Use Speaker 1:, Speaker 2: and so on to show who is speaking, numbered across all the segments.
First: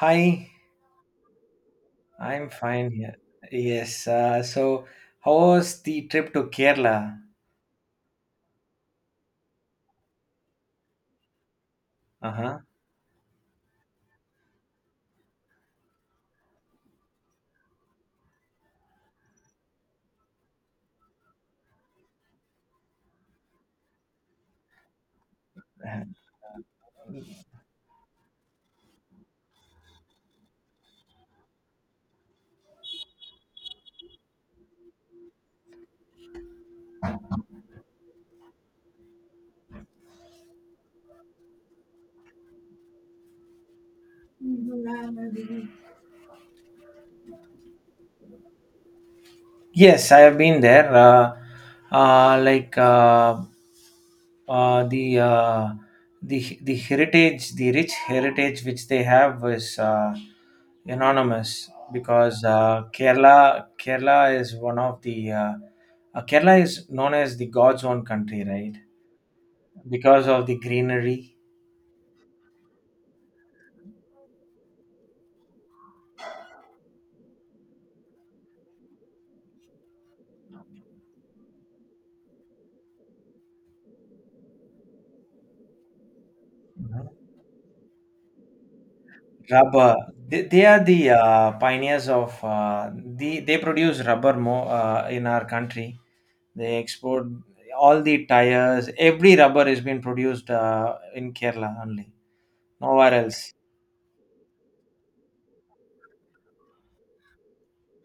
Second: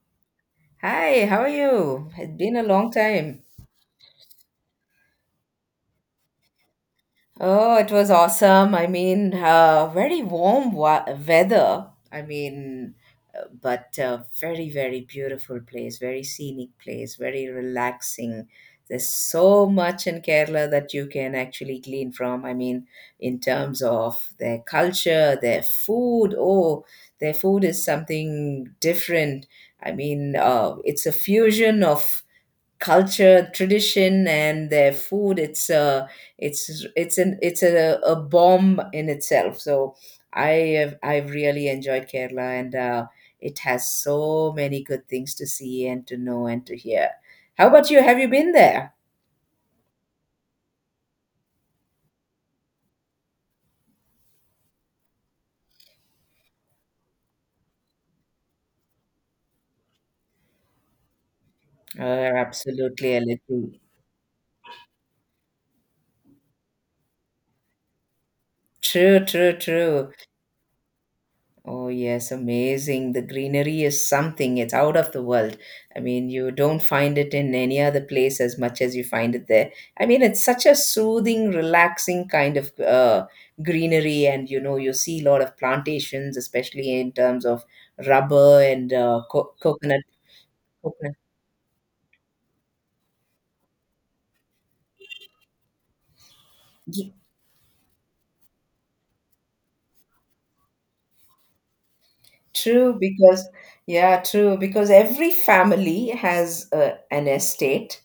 Speaker 1: Hi,
Speaker 2: Hi, how are you? It's
Speaker 1: I'm
Speaker 2: been a long
Speaker 1: fine here.
Speaker 2: time.
Speaker 1: Yes, so how was the trip to Kerala?
Speaker 2: Oh, it was awesome. Very warm weather.
Speaker 1: Uh-huh.
Speaker 2: But very, very beautiful place, very scenic place, very relaxing. There's so much in Kerala that you can actually glean from. I mean, in terms of their culture, their food. Oh, their food is something different. It's a fusion of culture, tradition, and their food. It's a it's it's an it's a bomb in itself. So I I've really enjoyed Kerala, and it has so many good things to see and to know and to hear. How about you? Have you been there?
Speaker 1: Yes, I have been there. Like the the heritage, the rich heritage which they have is anonymous
Speaker 2: Oh,
Speaker 1: because uh,
Speaker 2: absolutely, a
Speaker 1: Kerala
Speaker 2: little.
Speaker 1: Kerala is one of the, Kerala is known as the God's own country, right?
Speaker 2: True, true, true.
Speaker 1: Because of the greenery.
Speaker 2: Oh, yes, amazing. The greenery is something. It's out of the world. I mean, you don't find it in any other place as much as you find it there. I mean, it's such a soothing, relaxing kind of greenery. And, you know, you see a lot of plantations, especially
Speaker 1: Mhm.
Speaker 2: in terms of rubber and
Speaker 1: Rubber.
Speaker 2: coconut.
Speaker 1: They are the
Speaker 2: Coconut.
Speaker 1: pioneers of the— they produce rubber more in our country. They export all the tires. Every rubber is being produced in Kerala only,
Speaker 2: True,
Speaker 1: nowhere
Speaker 2: because
Speaker 1: else.
Speaker 2: yeah, true, because every family has an estate,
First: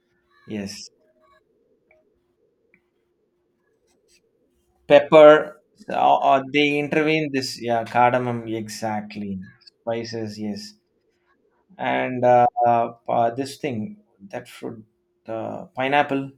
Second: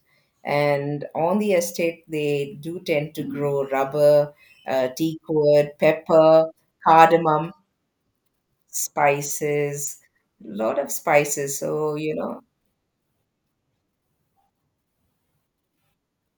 Speaker 1: Yes,
Speaker 2: and on the estate they do tend to grow rubber,
Speaker 1: pepper.
Speaker 2: teakwood, pepper,
Speaker 1: They intervene
Speaker 2: cardamom,
Speaker 1: this. Yeah, cardamom exactly.
Speaker 2: spices,
Speaker 1: Spices. Yes,
Speaker 2: lot of spices. So, you
Speaker 1: and
Speaker 2: know,
Speaker 1: this thing, that fruit, pineapple.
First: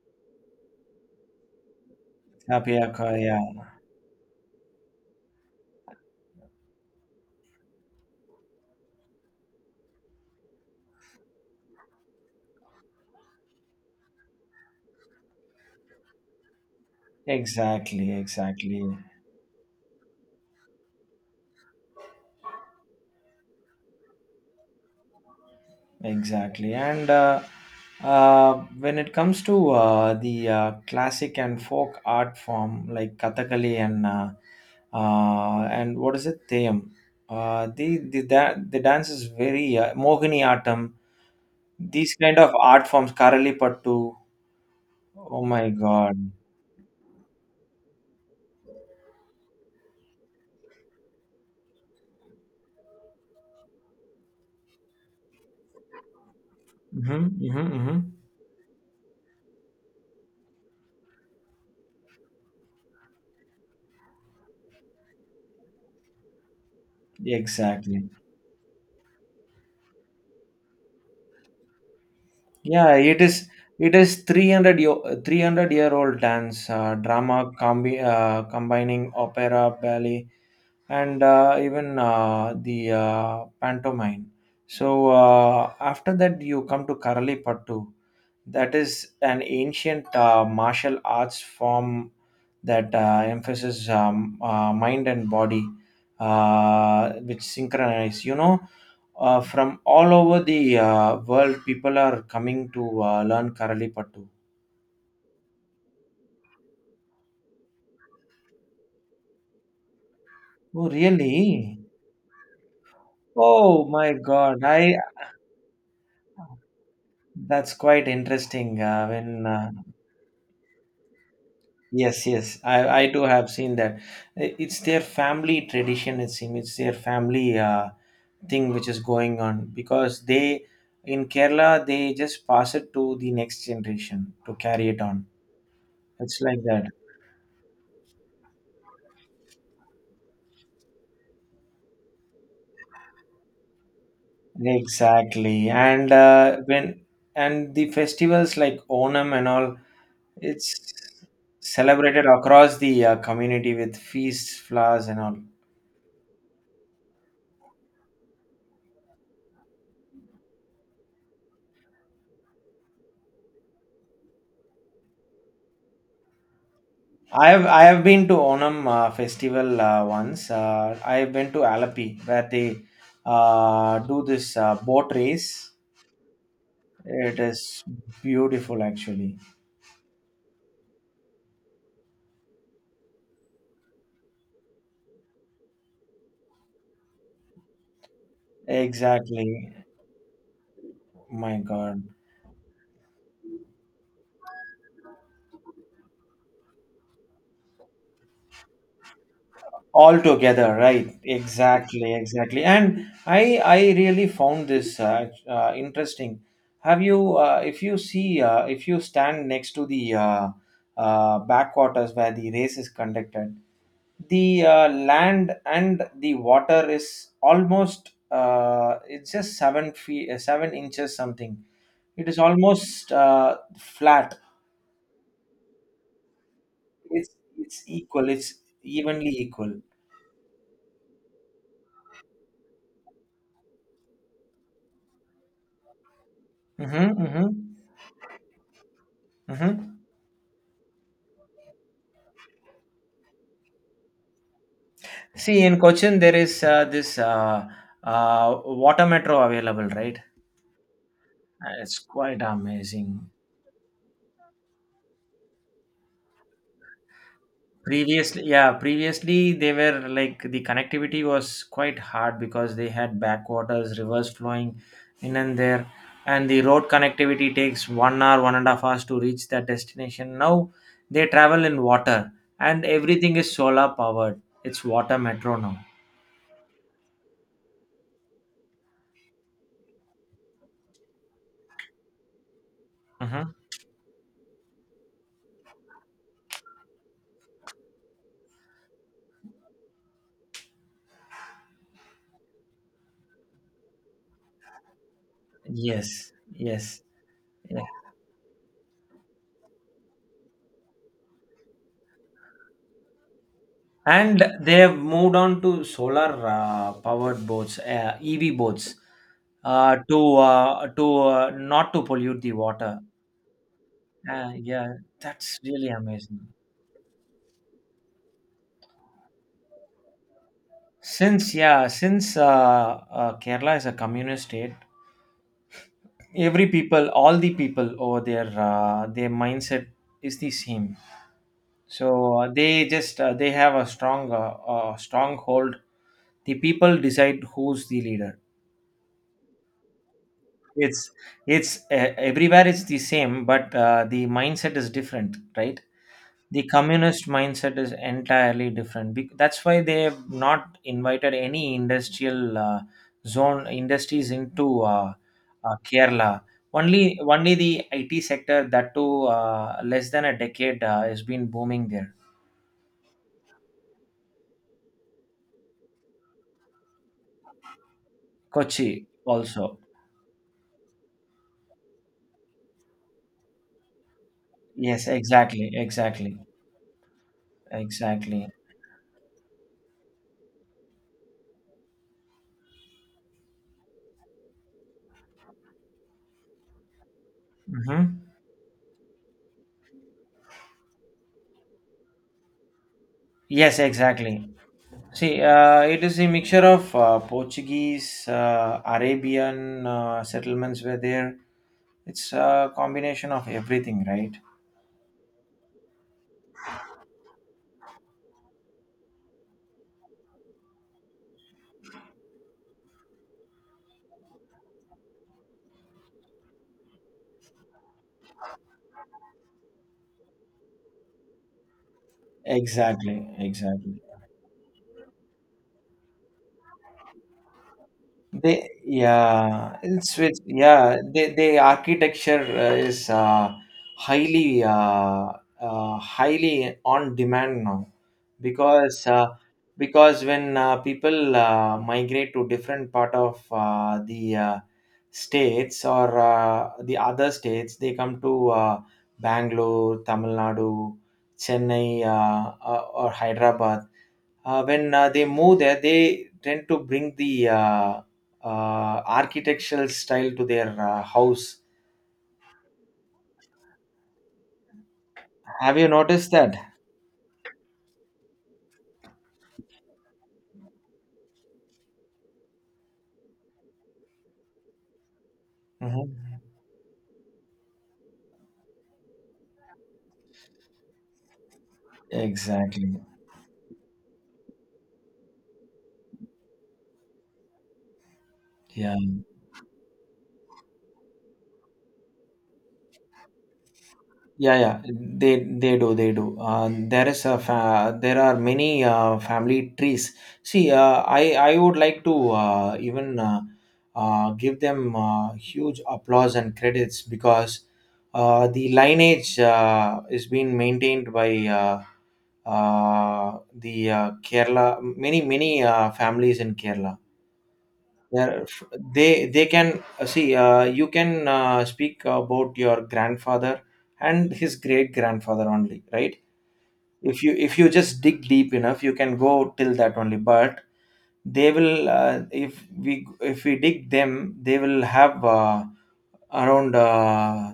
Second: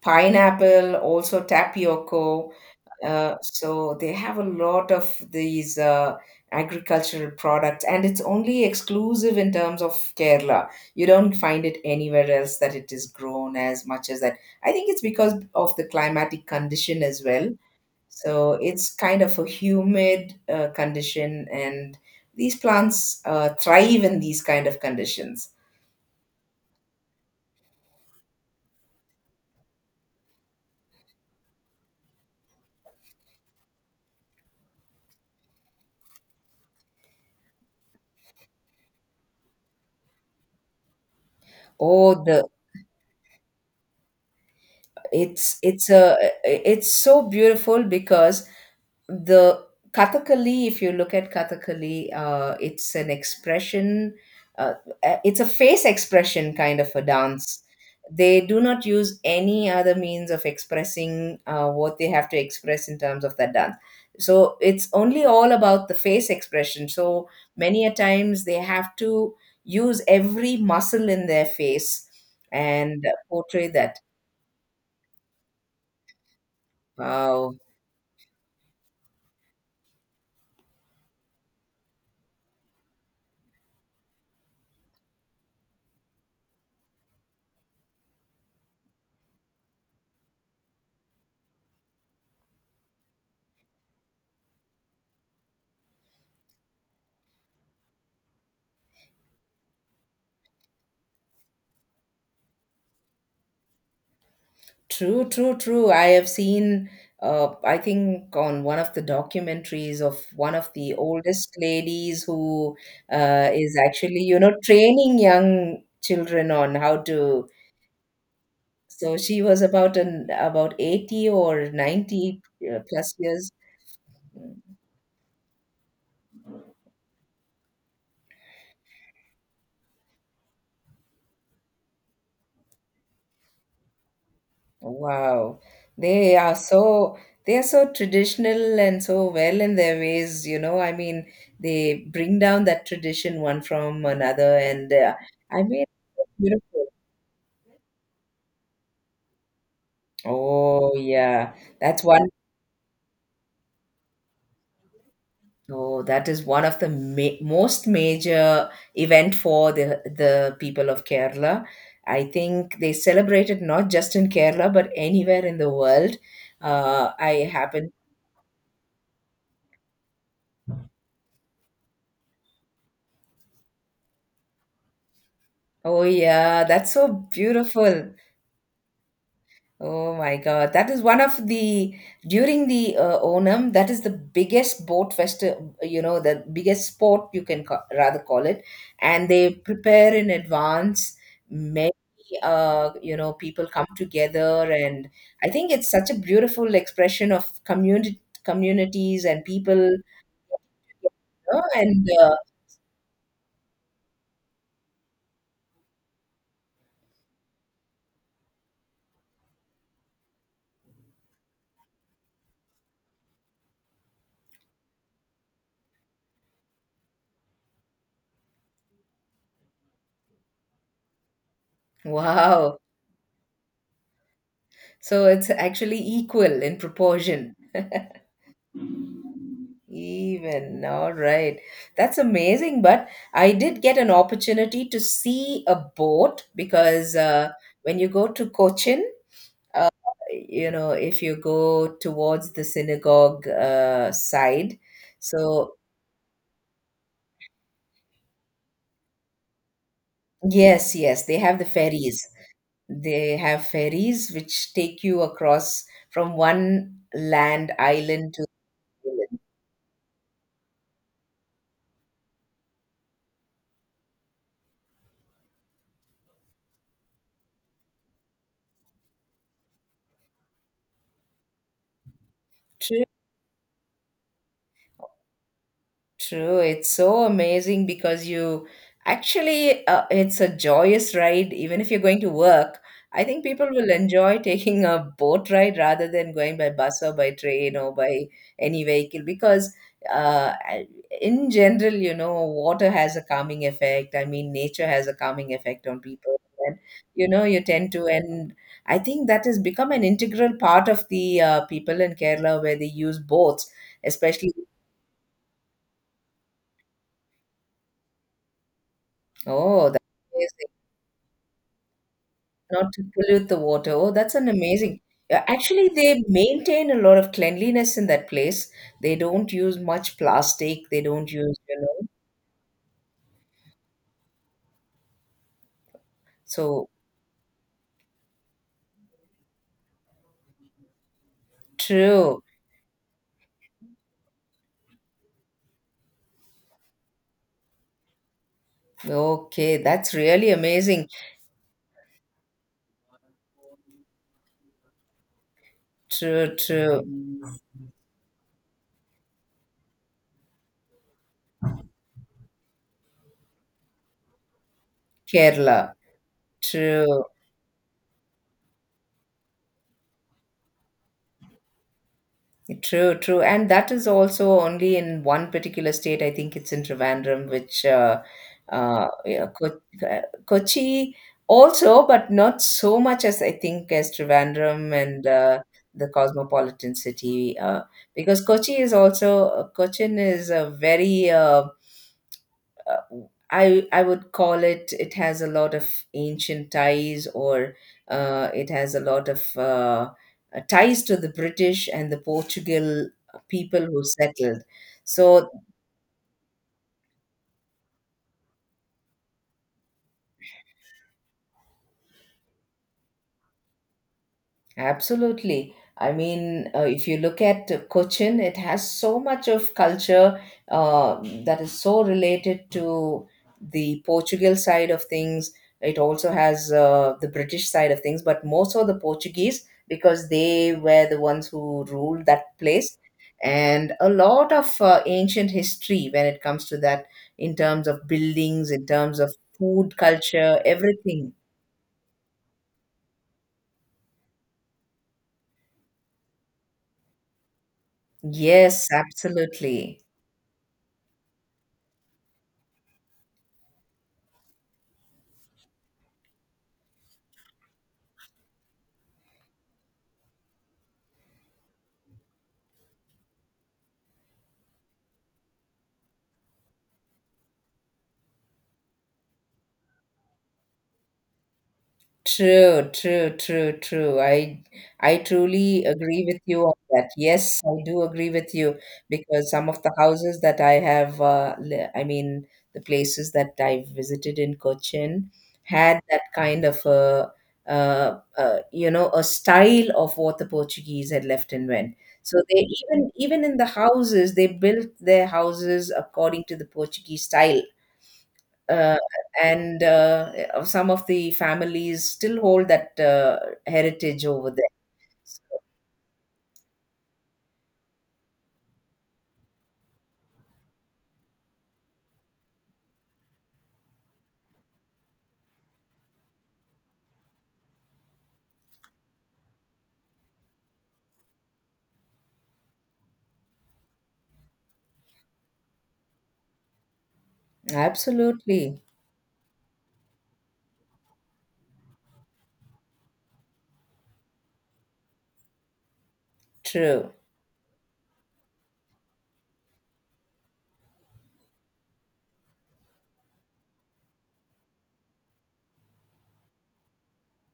Speaker 2: pineapple, also tapioca.
Speaker 1: Tapioca.
Speaker 2: Uh,
Speaker 1: Yeah,
Speaker 2: so they have a lot of these agricultural products, and it's only exclusive in terms of Kerala. You don't find it anywhere else that it is grown as much as that. I think it's because of the climatic condition as well.
Speaker 1: exactly,
Speaker 2: So it's
Speaker 1: exactly.
Speaker 2: kind of a humid condition, and these plants thrive in these kind of conditions.
Speaker 1: Exactly. And when it comes to the classic and folk art form like Kathakali and what is it, Theyam, the the dance is very Mohini Atam. These
Speaker 2: Oh,
Speaker 1: kind
Speaker 2: the
Speaker 1: of art forms, Karali Pattu. Oh my
Speaker 2: it's a
Speaker 1: God.
Speaker 2: it's so beautiful because the kathakali, if you look at kathakali, it's an expression. uh, it's a face expression kind of a
Speaker 1: Hmm,
Speaker 2: dance.
Speaker 1: hmm, hmm.
Speaker 2: They do not use any other means of expressing what they have to express in terms of that dance, so it's only all about the face expression. So many a
Speaker 1: Exactly.
Speaker 2: times they have to use every muscle in their face
Speaker 1: Yeah,
Speaker 2: and
Speaker 1: it is.
Speaker 2: portray
Speaker 1: It
Speaker 2: that.
Speaker 1: is 300 year, 300-year-old dance, drama,
Speaker 2: Wow.
Speaker 1: combining opera, ballet, and even the pantomime. So after that, you come to Karalipattu. That is an ancient martial arts form that emphasizes, mind and body, which synchronize. You know, from all over the world, people are coming to learn Karalipattu.
Speaker 2: True, true, true. I have seen, I think, on one of the documentaries of one of
Speaker 1: Oh,
Speaker 2: the oldest
Speaker 1: really?
Speaker 2: ladies who is
Speaker 1: Oh my
Speaker 2: actually, you know,
Speaker 1: God! I
Speaker 2: training young children on how to.
Speaker 1: That's quite interesting
Speaker 2: So she
Speaker 1: when.
Speaker 2: was about an about 80 or
Speaker 1: Yes,
Speaker 2: 90
Speaker 1: yes, I
Speaker 2: plus
Speaker 1: do
Speaker 2: years.
Speaker 1: have seen that. It's their family tradition, it seems. It's their family thing which is going on because they, in Kerala, they just pass it to the next generation to carry it on.
Speaker 2: Wow. They
Speaker 1: It's
Speaker 2: are
Speaker 1: like that.
Speaker 2: so they are so traditional and so well in their ways, you know. I mean, they bring down that tradition one from another and I
Speaker 1: Exactly.
Speaker 2: mean,
Speaker 1: And
Speaker 2: beautiful.
Speaker 1: when, and the festivals like Onam and all,
Speaker 2: Oh,
Speaker 1: it's
Speaker 2: yeah. That's
Speaker 1: celebrated
Speaker 2: one.
Speaker 1: across the community with feasts, flowers, and all.
Speaker 2: Oh, that is one of the ma most major event for the people of Kerala. I think they celebrate it not just in Kerala but anywhere in the world. I
Speaker 1: I
Speaker 2: happen.
Speaker 1: have been to Onam festival once. I have been to Alapi where they do this boat race.
Speaker 2: Oh, yeah. That's so
Speaker 1: It is
Speaker 2: beautiful.
Speaker 1: beautiful, actually.
Speaker 2: Oh my God, that is one of the during the Onam. That is the biggest boat festival, you know, the biggest sport you can rather call it. And they
Speaker 1: Exactly.
Speaker 2: prepare in advance.
Speaker 1: My
Speaker 2: Many,
Speaker 1: God.
Speaker 2: you know, people come together, and I think it's such a beautiful expression of community communities and people. You
Speaker 1: All together, right?
Speaker 2: know, and
Speaker 1: Exactly, exactly. And I really found this interesting. Have you, if you see, if you stand next to the, backwaters where the race is conducted, the land and the water is almost, it's just 7 feet, 7 inches, something. It is
Speaker 2: wow,
Speaker 1: almost flat.
Speaker 2: so it's actually equal in
Speaker 1: it's
Speaker 2: proportion.
Speaker 1: it's equal, it's evenly equal.
Speaker 2: Even, all right. That's amazing. But I did get an opportunity to see a boat because
Speaker 1: Mm-hmm, mm-hmm,
Speaker 2: when you go to Cochin,
Speaker 1: mm-hmm.
Speaker 2: you know, if you go towards the synagogue side,
Speaker 1: See,
Speaker 2: so
Speaker 1: in Cochin, there is this, water metro available, right?
Speaker 2: yes, yes, they have the
Speaker 1: It's
Speaker 2: ferries.
Speaker 1: quite amazing.
Speaker 2: They have ferries which take you across from one land island
Speaker 1: Previously,
Speaker 2: to
Speaker 1: yeah,
Speaker 2: the other.
Speaker 1: previously they were like, the connectivity was quite hard because they had backwaters, rivers flowing in and there, and the road connectivity takes 1 hour, 1.5 hours to reach that destination. Now they travel in water, and everything is solar powered. It's water metro now.
Speaker 2: True, it's so amazing because you actually it's a joyous ride even if you're going to work. I think
Speaker 1: Hmm.
Speaker 2: people will enjoy taking a boat ride rather than going by bus or by train or by any vehicle because uh, I- in general, you know, water has a calming effect. I mean, nature has a calming effect on
Speaker 1: Yes,
Speaker 2: people. And,
Speaker 1: yes.
Speaker 2: you know, you
Speaker 1: Yeah.
Speaker 2: tend to, and I think that has become an integral part of the people in Kerala where they use boats,
Speaker 1: And
Speaker 2: especially.
Speaker 1: they have moved on to solar powered boats, EV boats,
Speaker 2: Oh, that.
Speaker 1: to not to pollute the
Speaker 2: Not
Speaker 1: water.
Speaker 2: to pollute the water. Oh, that's an
Speaker 1: Yeah,
Speaker 2: amazing. Yeah,
Speaker 1: that's
Speaker 2: actually,
Speaker 1: really
Speaker 2: they
Speaker 1: amazing.
Speaker 2: maintain a lot of cleanliness in that place. They don't use much plastic. They don't
Speaker 1: Since,
Speaker 2: use, you
Speaker 1: yeah,
Speaker 2: know.
Speaker 1: since Kerala is a communist state, every
Speaker 2: So
Speaker 1: people, all the people over there, their mindset is the same. So
Speaker 2: true.
Speaker 1: they just, they have a strong, stronghold. The people decide who's the leader.
Speaker 2: Okay, that's really amazing.
Speaker 1: It's it's everywhere it's the same, but the mindset is different, right?
Speaker 2: True,
Speaker 1: The communist
Speaker 2: true.
Speaker 1: mindset is entirely different. That's why they have not invited any industrial zone industries into,
Speaker 2: Kerala.
Speaker 1: Kerala. Only
Speaker 2: True.
Speaker 1: only the IT sector, that too less than a decade has been booming there.
Speaker 2: True, true. And that is also only in one particular state. I think it's in Trivandrum, which
Speaker 1: Kochi
Speaker 2: yeah,
Speaker 1: also.
Speaker 2: Kochi also, but not so much as I think as Trivandrum
Speaker 1: Yes,
Speaker 2: and
Speaker 1: exactly,
Speaker 2: the
Speaker 1: exactly,
Speaker 2: cosmopolitan city. Because
Speaker 1: exactly.
Speaker 2: Kochi is also, Cochin is a very uh, I would call it it has a lot of ancient ties or
Speaker 1: Hmm.
Speaker 2: it has a lot of ties to the British and the Portugal
Speaker 1: Yes,
Speaker 2: people who
Speaker 1: exactly.
Speaker 2: settled.
Speaker 1: See,
Speaker 2: So
Speaker 1: it is a mixture of Portuguese, Arabian settlements were there. It's a combination of everything, right?
Speaker 2: absolutely. If you look at Cochin, it has so much of culture uh, that is so related to the Portugal side of things. It also has the British side of things, but more so the Portuguese because they were the ones who ruled that place.
Speaker 1: Exactly,
Speaker 2: And
Speaker 1: exactly.
Speaker 2: a lot of ancient history when it comes to that, in terms of buildings,
Speaker 1: They,
Speaker 2: in terms of
Speaker 1: yeah,
Speaker 2: food
Speaker 1: it's with,
Speaker 2: culture,
Speaker 1: yeah, they,
Speaker 2: everything.
Speaker 1: they architecture is, highly, highly on demand now
Speaker 2: Yes,
Speaker 1: because, uh,
Speaker 2: absolutely.
Speaker 1: because when people migrate to different part of the states, or the other states, they come to Bangalore, Tamil Nadu, Chennai, or Hyderabad, when they move there, they tend to bring the, architectural style to their house.
Speaker 2: True, true, true, true. I
Speaker 1: Have
Speaker 2: truly
Speaker 1: you
Speaker 2: agree
Speaker 1: noticed
Speaker 2: with
Speaker 1: that?
Speaker 2: you on that. Yes, I do agree with you because some of the houses that I have, I mean, the places that I visited in Cochin had
Speaker 1: Mhm.
Speaker 2: that kind of a, you know, a style of what the Portuguese had left and went. So they
Speaker 1: Exactly.
Speaker 2: even in the houses, they built their houses according to the Portuguese style,
Speaker 1: Yeah,
Speaker 2: uh, and some of the families still hold that heritage over
Speaker 1: yeah,
Speaker 2: there.
Speaker 1: yeah, they,
Speaker 2: So,
Speaker 1: they do, there is a fa- there are many family trees. See, I would like to, even, give them huge applause and credits because the lineage is being maintained by, uh, the Kerala, many families in Kerala. They're
Speaker 2: absolutely
Speaker 1: They can, see, you can speak about your grandfather and his great grandfather only, right?
Speaker 2: true.
Speaker 1: If you just dig deep enough, you can go till that only. But they will, if we dig them, they will have, around, uh,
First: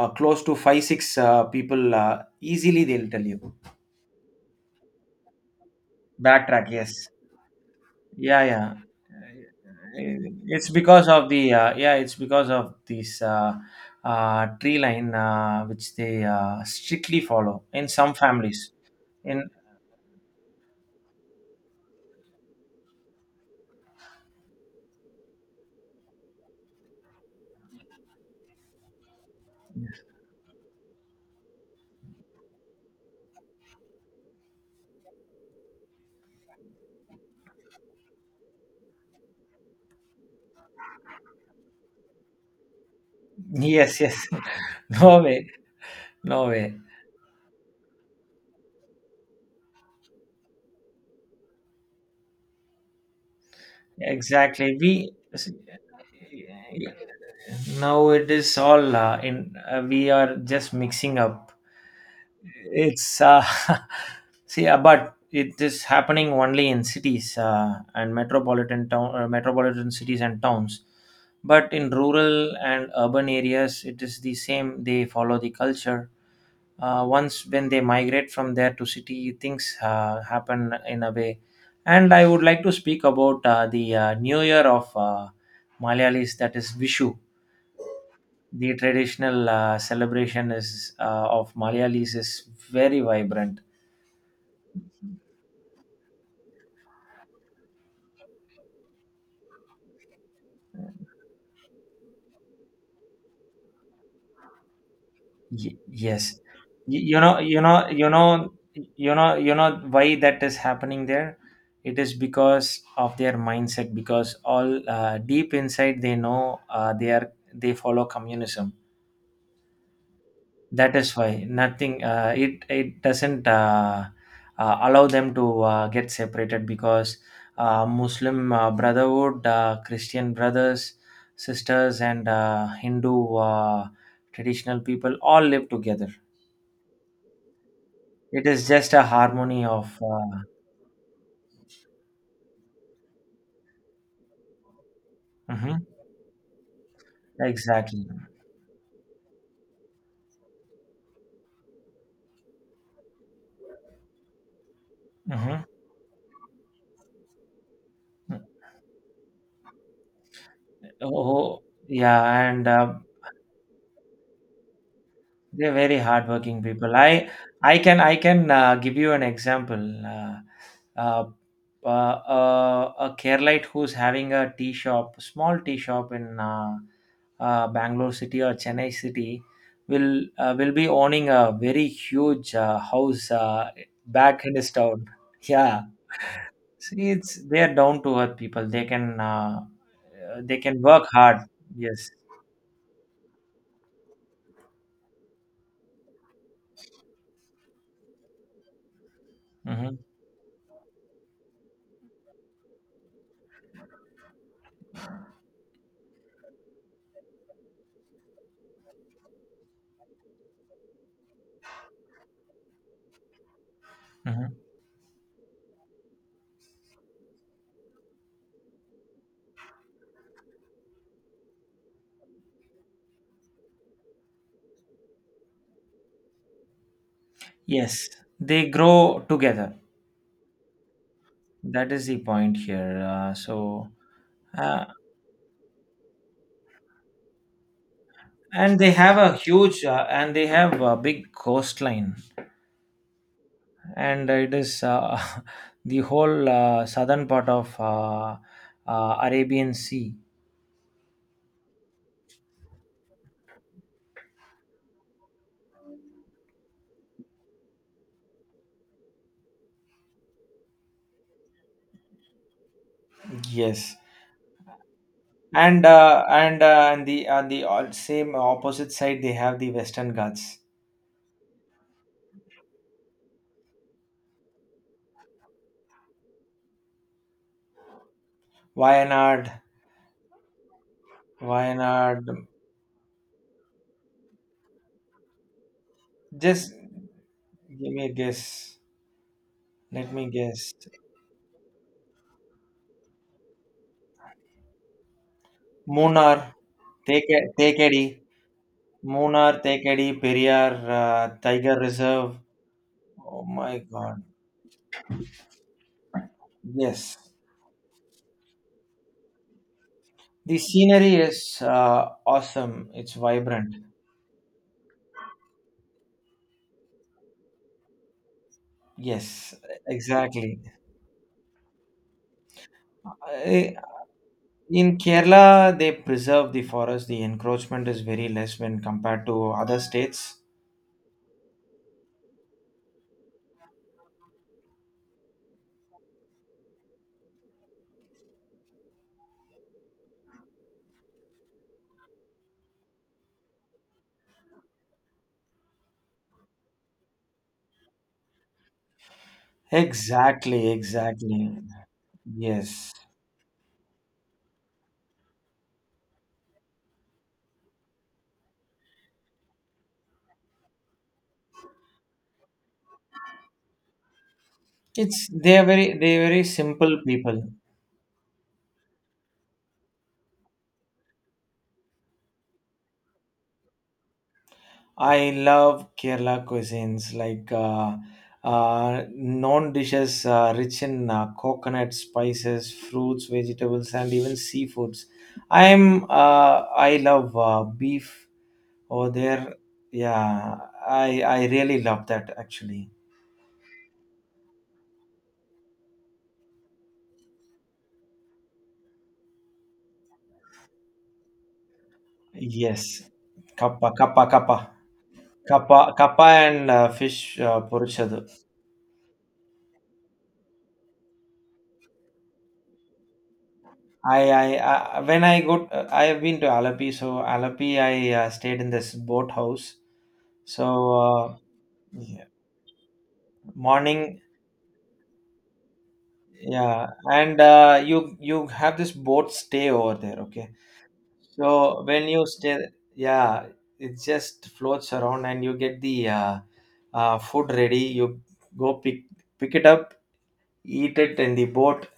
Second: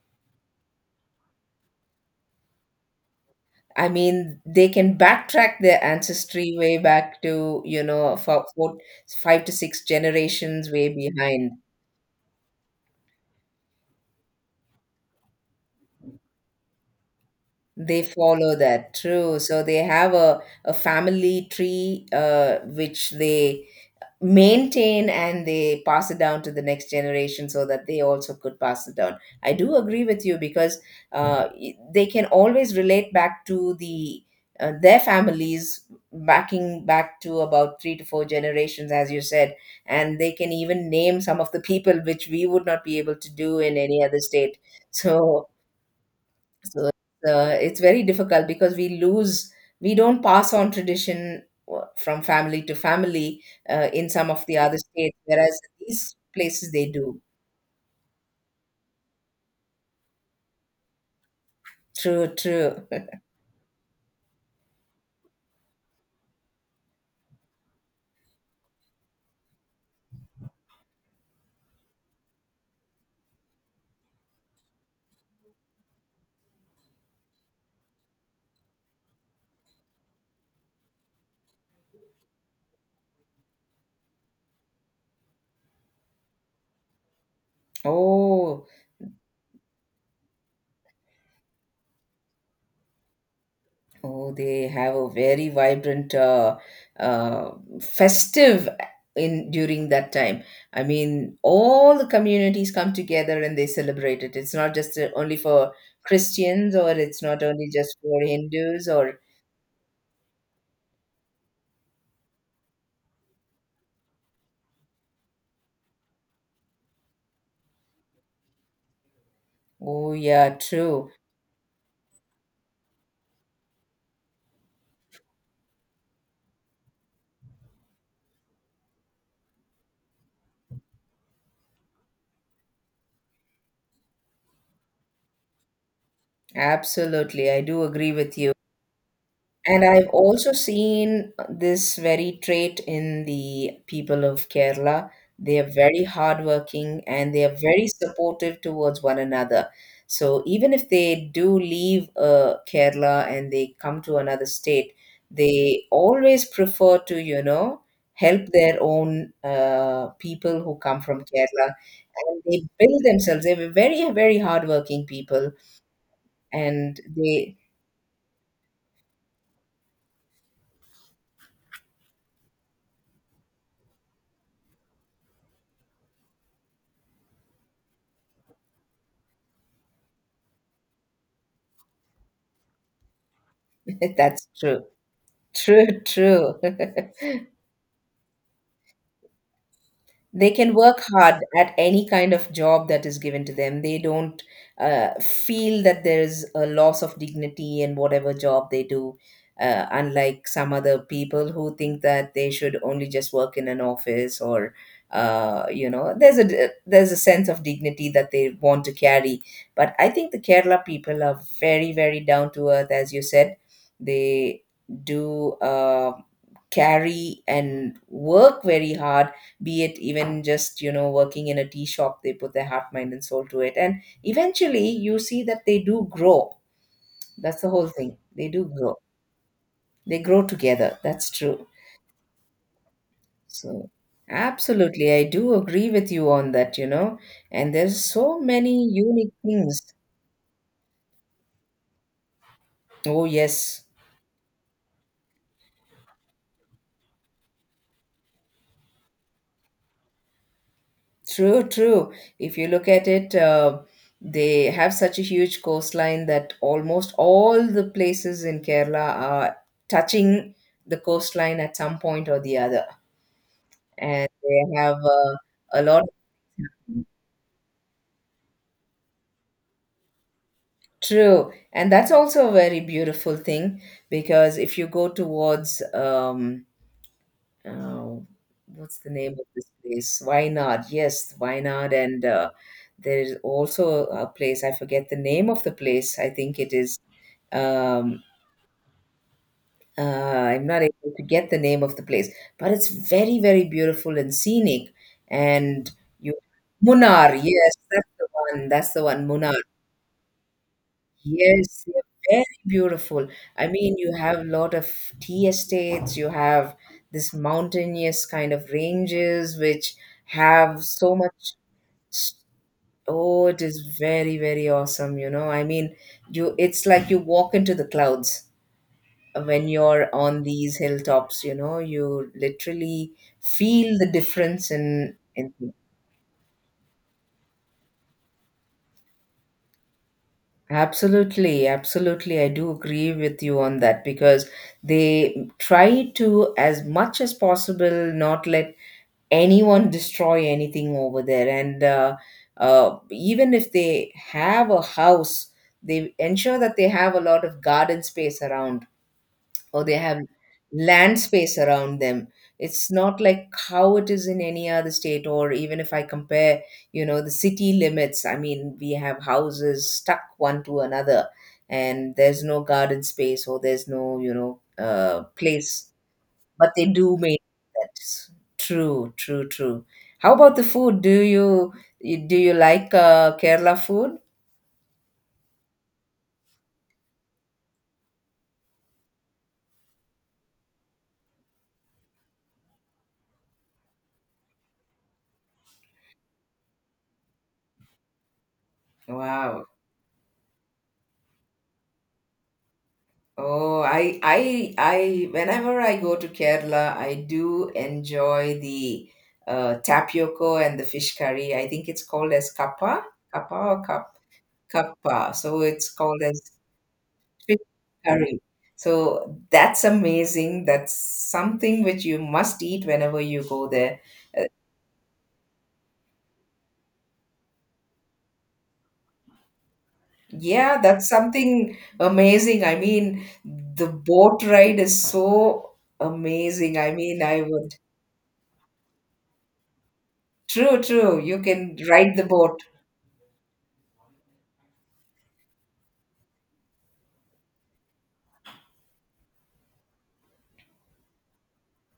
Speaker 1: uh, close to five six people easily. They'll tell you.
Speaker 2: I mean, they can backtrack their ancestry
Speaker 1: Backtrack.
Speaker 2: way
Speaker 1: Yes.
Speaker 2: back to, you know,
Speaker 1: Yeah, yeah,
Speaker 2: five to six
Speaker 1: it's
Speaker 2: generations way
Speaker 1: because of
Speaker 2: behind.
Speaker 1: the, yeah, it's because of this, tree line which they strictly follow in
Speaker 2: They
Speaker 1: some
Speaker 2: follow
Speaker 1: families
Speaker 2: that, true.
Speaker 1: in.
Speaker 2: So they have a family tree which they maintain and they pass it down to the next generation so that they also could pass it down. I do agree with you because they can always relate back to the their families backing back to about three to four generations, as you said, and they can even name some of the people which we would not be able to do in
Speaker 1: Yes,
Speaker 2: any other
Speaker 1: yes.
Speaker 2: state.
Speaker 1: No
Speaker 2: So
Speaker 1: way, no way.
Speaker 2: so it's very difficult because we don't pass on tradition from family to family in some of the other
Speaker 1: Exactly. We,
Speaker 2: states, whereas these places they do.
Speaker 1: now it is all in. We are just mixing up.
Speaker 2: True, true.
Speaker 1: It's see, but it is happening only in cities and metropolitan town, metropolitan cities and towns. But in rural and urban areas, it is the same. They follow the culture, once when they migrate from there to city, things happen in a way. And I would like to speak about the new year of Malayalis, that is Vishu.
Speaker 2: Oh,
Speaker 1: The traditional celebration is of Malayalis is very vibrant.
Speaker 2: oh, they have a very vibrant, uh, festive in during that time. I mean, all the communities come together and they celebrate it. It's not just only for
Speaker 1: Yes.
Speaker 2: Christians, or
Speaker 1: Y- you
Speaker 2: it's
Speaker 1: know
Speaker 2: not
Speaker 1: you
Speaker 2: only
Speaker 1: know
Speaker 2: just
Speaker 1: you
Speaker 2: for
Speaker 1: know
Speaker 2: Hindus,
Speaker 1: you
Speaker 2: or
Speaker 1: know you know why that is happening there. It is because of their mindset, because all, deep inside they know, they are, they follow communism.
Speaker 2: oh yeah,
Speaker 1: That
Speaker 2: true.
Speaker 1: is why nothing. It it doesn't, allow them to get separated because Muslim, Brotherhood, Christian brothers, sisters, and Hindu traditional people all live together.
Speaker 2: Absolutely, I do agree with
Speaker 1: It
Speaker 2: you.
Speaker 1: is just a harmony
Speaker 2: And
Speaker 1: of.
Speaker 2: I've also seen this very trait in the people of Kerala. They are
Speaker 1: Mhm.
Speaker 2: very hardworking and they are very
Speaker 1: Exactly.
Speaker 2: supportive towards one another. So even if they do leave Kerala and they come to another state,
Speaker 1: Hmm.
Speaker 2: they always prefer to, you know, help their own people who come from
Speaker 1: Oh,
Speaker 2: Kerala. And
Speaker 1: yeah,
Speaker 2: they
Speaker 1: and
Speaker 2: build themselves. They were very, very hardworking people
Speaker 1: they're very hardworking people.
Speaker 2: and they
Speaker 1: I can, give you an example. Uh, uh, uh, a Keralite who's having a tea shop, small tea shop in, Bangalore city or Chennai city, will, will be owning a very huge house back
Speaker 2: That's
Speaker 1: in his
Speaker 2: true.
Speaker 1: town. Yeah,
Speaker 2: True, true.
Speaker 1: see, it's they are down to earth people.
Speaker 2: They
Speaker 1: They
Speaker 2: can
Speaker 1: can
Speaker 2: work
Speaker 1: work hard.
Speaker 2: hard at any
Speaker 1: Yes.
Speaker 2: kind of job that is given to them. They don't feel that there's a loss of dignity in whatever job they do,
Speaker 1: Hmm,
Speaker 2: unlike some other people who think that they should only just work in an office or, you know, there's a sense of dignity that they want to carry. But I think the Kerala people are very, very down to earth, as you said.
Speaker 1: hmm.
Speaker 2: They do. Carry and work very hard, be it even just, you know, working in a tea shop. They put their heart, mind and soul to it, and eventually you see that they do grow. That's the whole
Speaker 1: Yes,
Speaker 2: thing, they do
Speaker 1: they
Speaker 2: grow.
Speaker 1: grow together.
Speaker 2: They grow together, that's true.
Speaker 1: That is the point here.
Speaker 2: So
Speaker 1: So, uh,
Speaker 2: absolutely, I do agree with you on that, you know. And there's so
Speaker 1: and
Speaker 2: many
Speaker 1: they have
Speaker 2: unique
Speaker 1: a huge,
Speaker 2: things.
Speaker 1: and they have a big coastline,
Speaker 2: Oh yes.
Speaker 1: and it is the whole southern part of, Arabian Sea.
Speaker 2: True, true. If you look at it, they have such a huge coastline that almost all the places in Kerala are touching the coastline at some point or the other.
Speaker 1: Yes,
Speaker 2: And they have a
Speaker 1: and
Speaker 2: lot.
Speaker 1: the on the same opposite side they have the Western Ghats,
Speaker 2: True. And that's also a very beautiful thing because if you go towards oh, what's the name
Speaker 1: Wayanad,
Speaker 2: of this place? Wainad. Yes, Wainad. And
Speaker 1: Wayanad.
Speaker 2: there is also a place, I forget the name of the place. I think it
Speaker 1: Just
Speaker 2: is,
Speaker 1: give me a
Speaker 2: um,
Speaker 1: guess. Let me
Speaker 2: I'm
Speaker 1: guess.
Speaker 2: not able to get the name of the place, but it's very, very beautiful and scenic. And you,
Speaker 1: Munnar,
Speaker 2: Munnar,
Speaker 1: Take,
Speaker 2: yes,
Speaker 1: Tekedi.
Speaker 2: that's the one. That's the one, Munnar.
Speaker 1: Munnar, Thekkady, Periyar, Tiger
Speaker 2: Yes, they're
Speaker 1: Reserve.
Speaker 2: very beautiful.
Speaker 1: Oh
Speaker 2: I
Speaker 1: my
Speaker 2: mean, you
Speaker 1: God.
Speaker 2: have a lot of tea estates, you have
Speaker 1: Yes.
Speaker 2: this mountainous kind of ranges which
Speaker 1: The
Speaker 2: have so
Speaker 1: scenery
Speaker 2: much.
Speaker 1: is, uh, awesome. It's
Speaker 2: Oh, it
Speaker 1: vibrant.
Speaker 2: is very, very awesome, you know. I mean, you it's like you walk into the clouds
Speaker 1: Yes,
Speaker 2: when you're on
Speaker 1: exactly.
Speaker 2: these hilltops, you know. You literally
Speaker 1: I-
Speaker 2: feel the difference
Speaker 1: In
Speaker 2: in things.
Speaker 1: Kerala, they preserve the forest. The encroachment is very less when compared to other states.
Speaker 2: Absolutely, absolutely. I do agree with you on that because they try to, as much as possible, not let anyone destroy anything over there. And Even if they have a house, they ensure that they have a lot of garden space around, or they have
Speaker 1: Exactly,
Speaker 2: land space
Speaker 1: exactly.
Speaker 2: around them. It's
Speaker 1: Yes.
Speaker 2: not like how it is in any other state, or even if I compare, you know, the city limits. I mean, we have houses stuck one to another, and there's no garden space, or there's no, you know,
Speaker 1: It's, they are
Speaker 2: place.
Speaker 1: very they are very
Speaker 2: But they
Speaker 1: simple
Speaker 2: do make
Speaker 1: people.
Speaker 2: that. True, true, true. How about the food? Do you like Kerala food?
Speaker 1: I love Kerala cuisines like, known dishes, rich in coconut, spices, fruits, vegetables, and even seafoods. I'm uh, I love beef over there.
Speaker 2: Wow.
Speaker 1: Yeah, I really love that actually.
Speaker 2: Oh, I, whenever I go to Kerala, I do enjoy the tapioca and the fish curry. I think it's called as
Speaker 1: Yes,
Speaker 2: kappa, kappa or
Speaker 1: kappa
Speaker 2: cup,
Speaker 1: kappa kappa
Speaker 2: kappa. So
Speaker 1: kappa
Speaker 2: it's called
Speaker 1: kappa
Speaker 2: as
Speaker 1: and fish
Speaker 2: fish
Speaker 1: porichadu.
Speaker 2: curry. So that's amazing. That's something which you must eat whenever you go there.
Speaker 1: I,
Speaker 2: Uh,
Speaker 1: I, I when I go, I have been to Alapi. So Alapi, I stayed in this boat house. So
Speaker 2: yeah, that's something
Speaker 1: yeah,
Speaker 2: amazing. I mean, the
Speaker 1: morning,
Speaker 2: boat ride is so amazing.
Speaker 1: yeah,
Speaker 2: I mean,
Speaker 1: and
Speaker 2: I would.
Speaker 1: you have this boat stay over there, okay?
Speaker 2: True, true. You can
Speaker 1: So when
Speaker 2: ride the
Speaker 1: you
Speaker 2: boat.
Speaker 1: stay, yeah, it just floats around, and you get the, food ready. You go pick pick it up, eat it in the boat.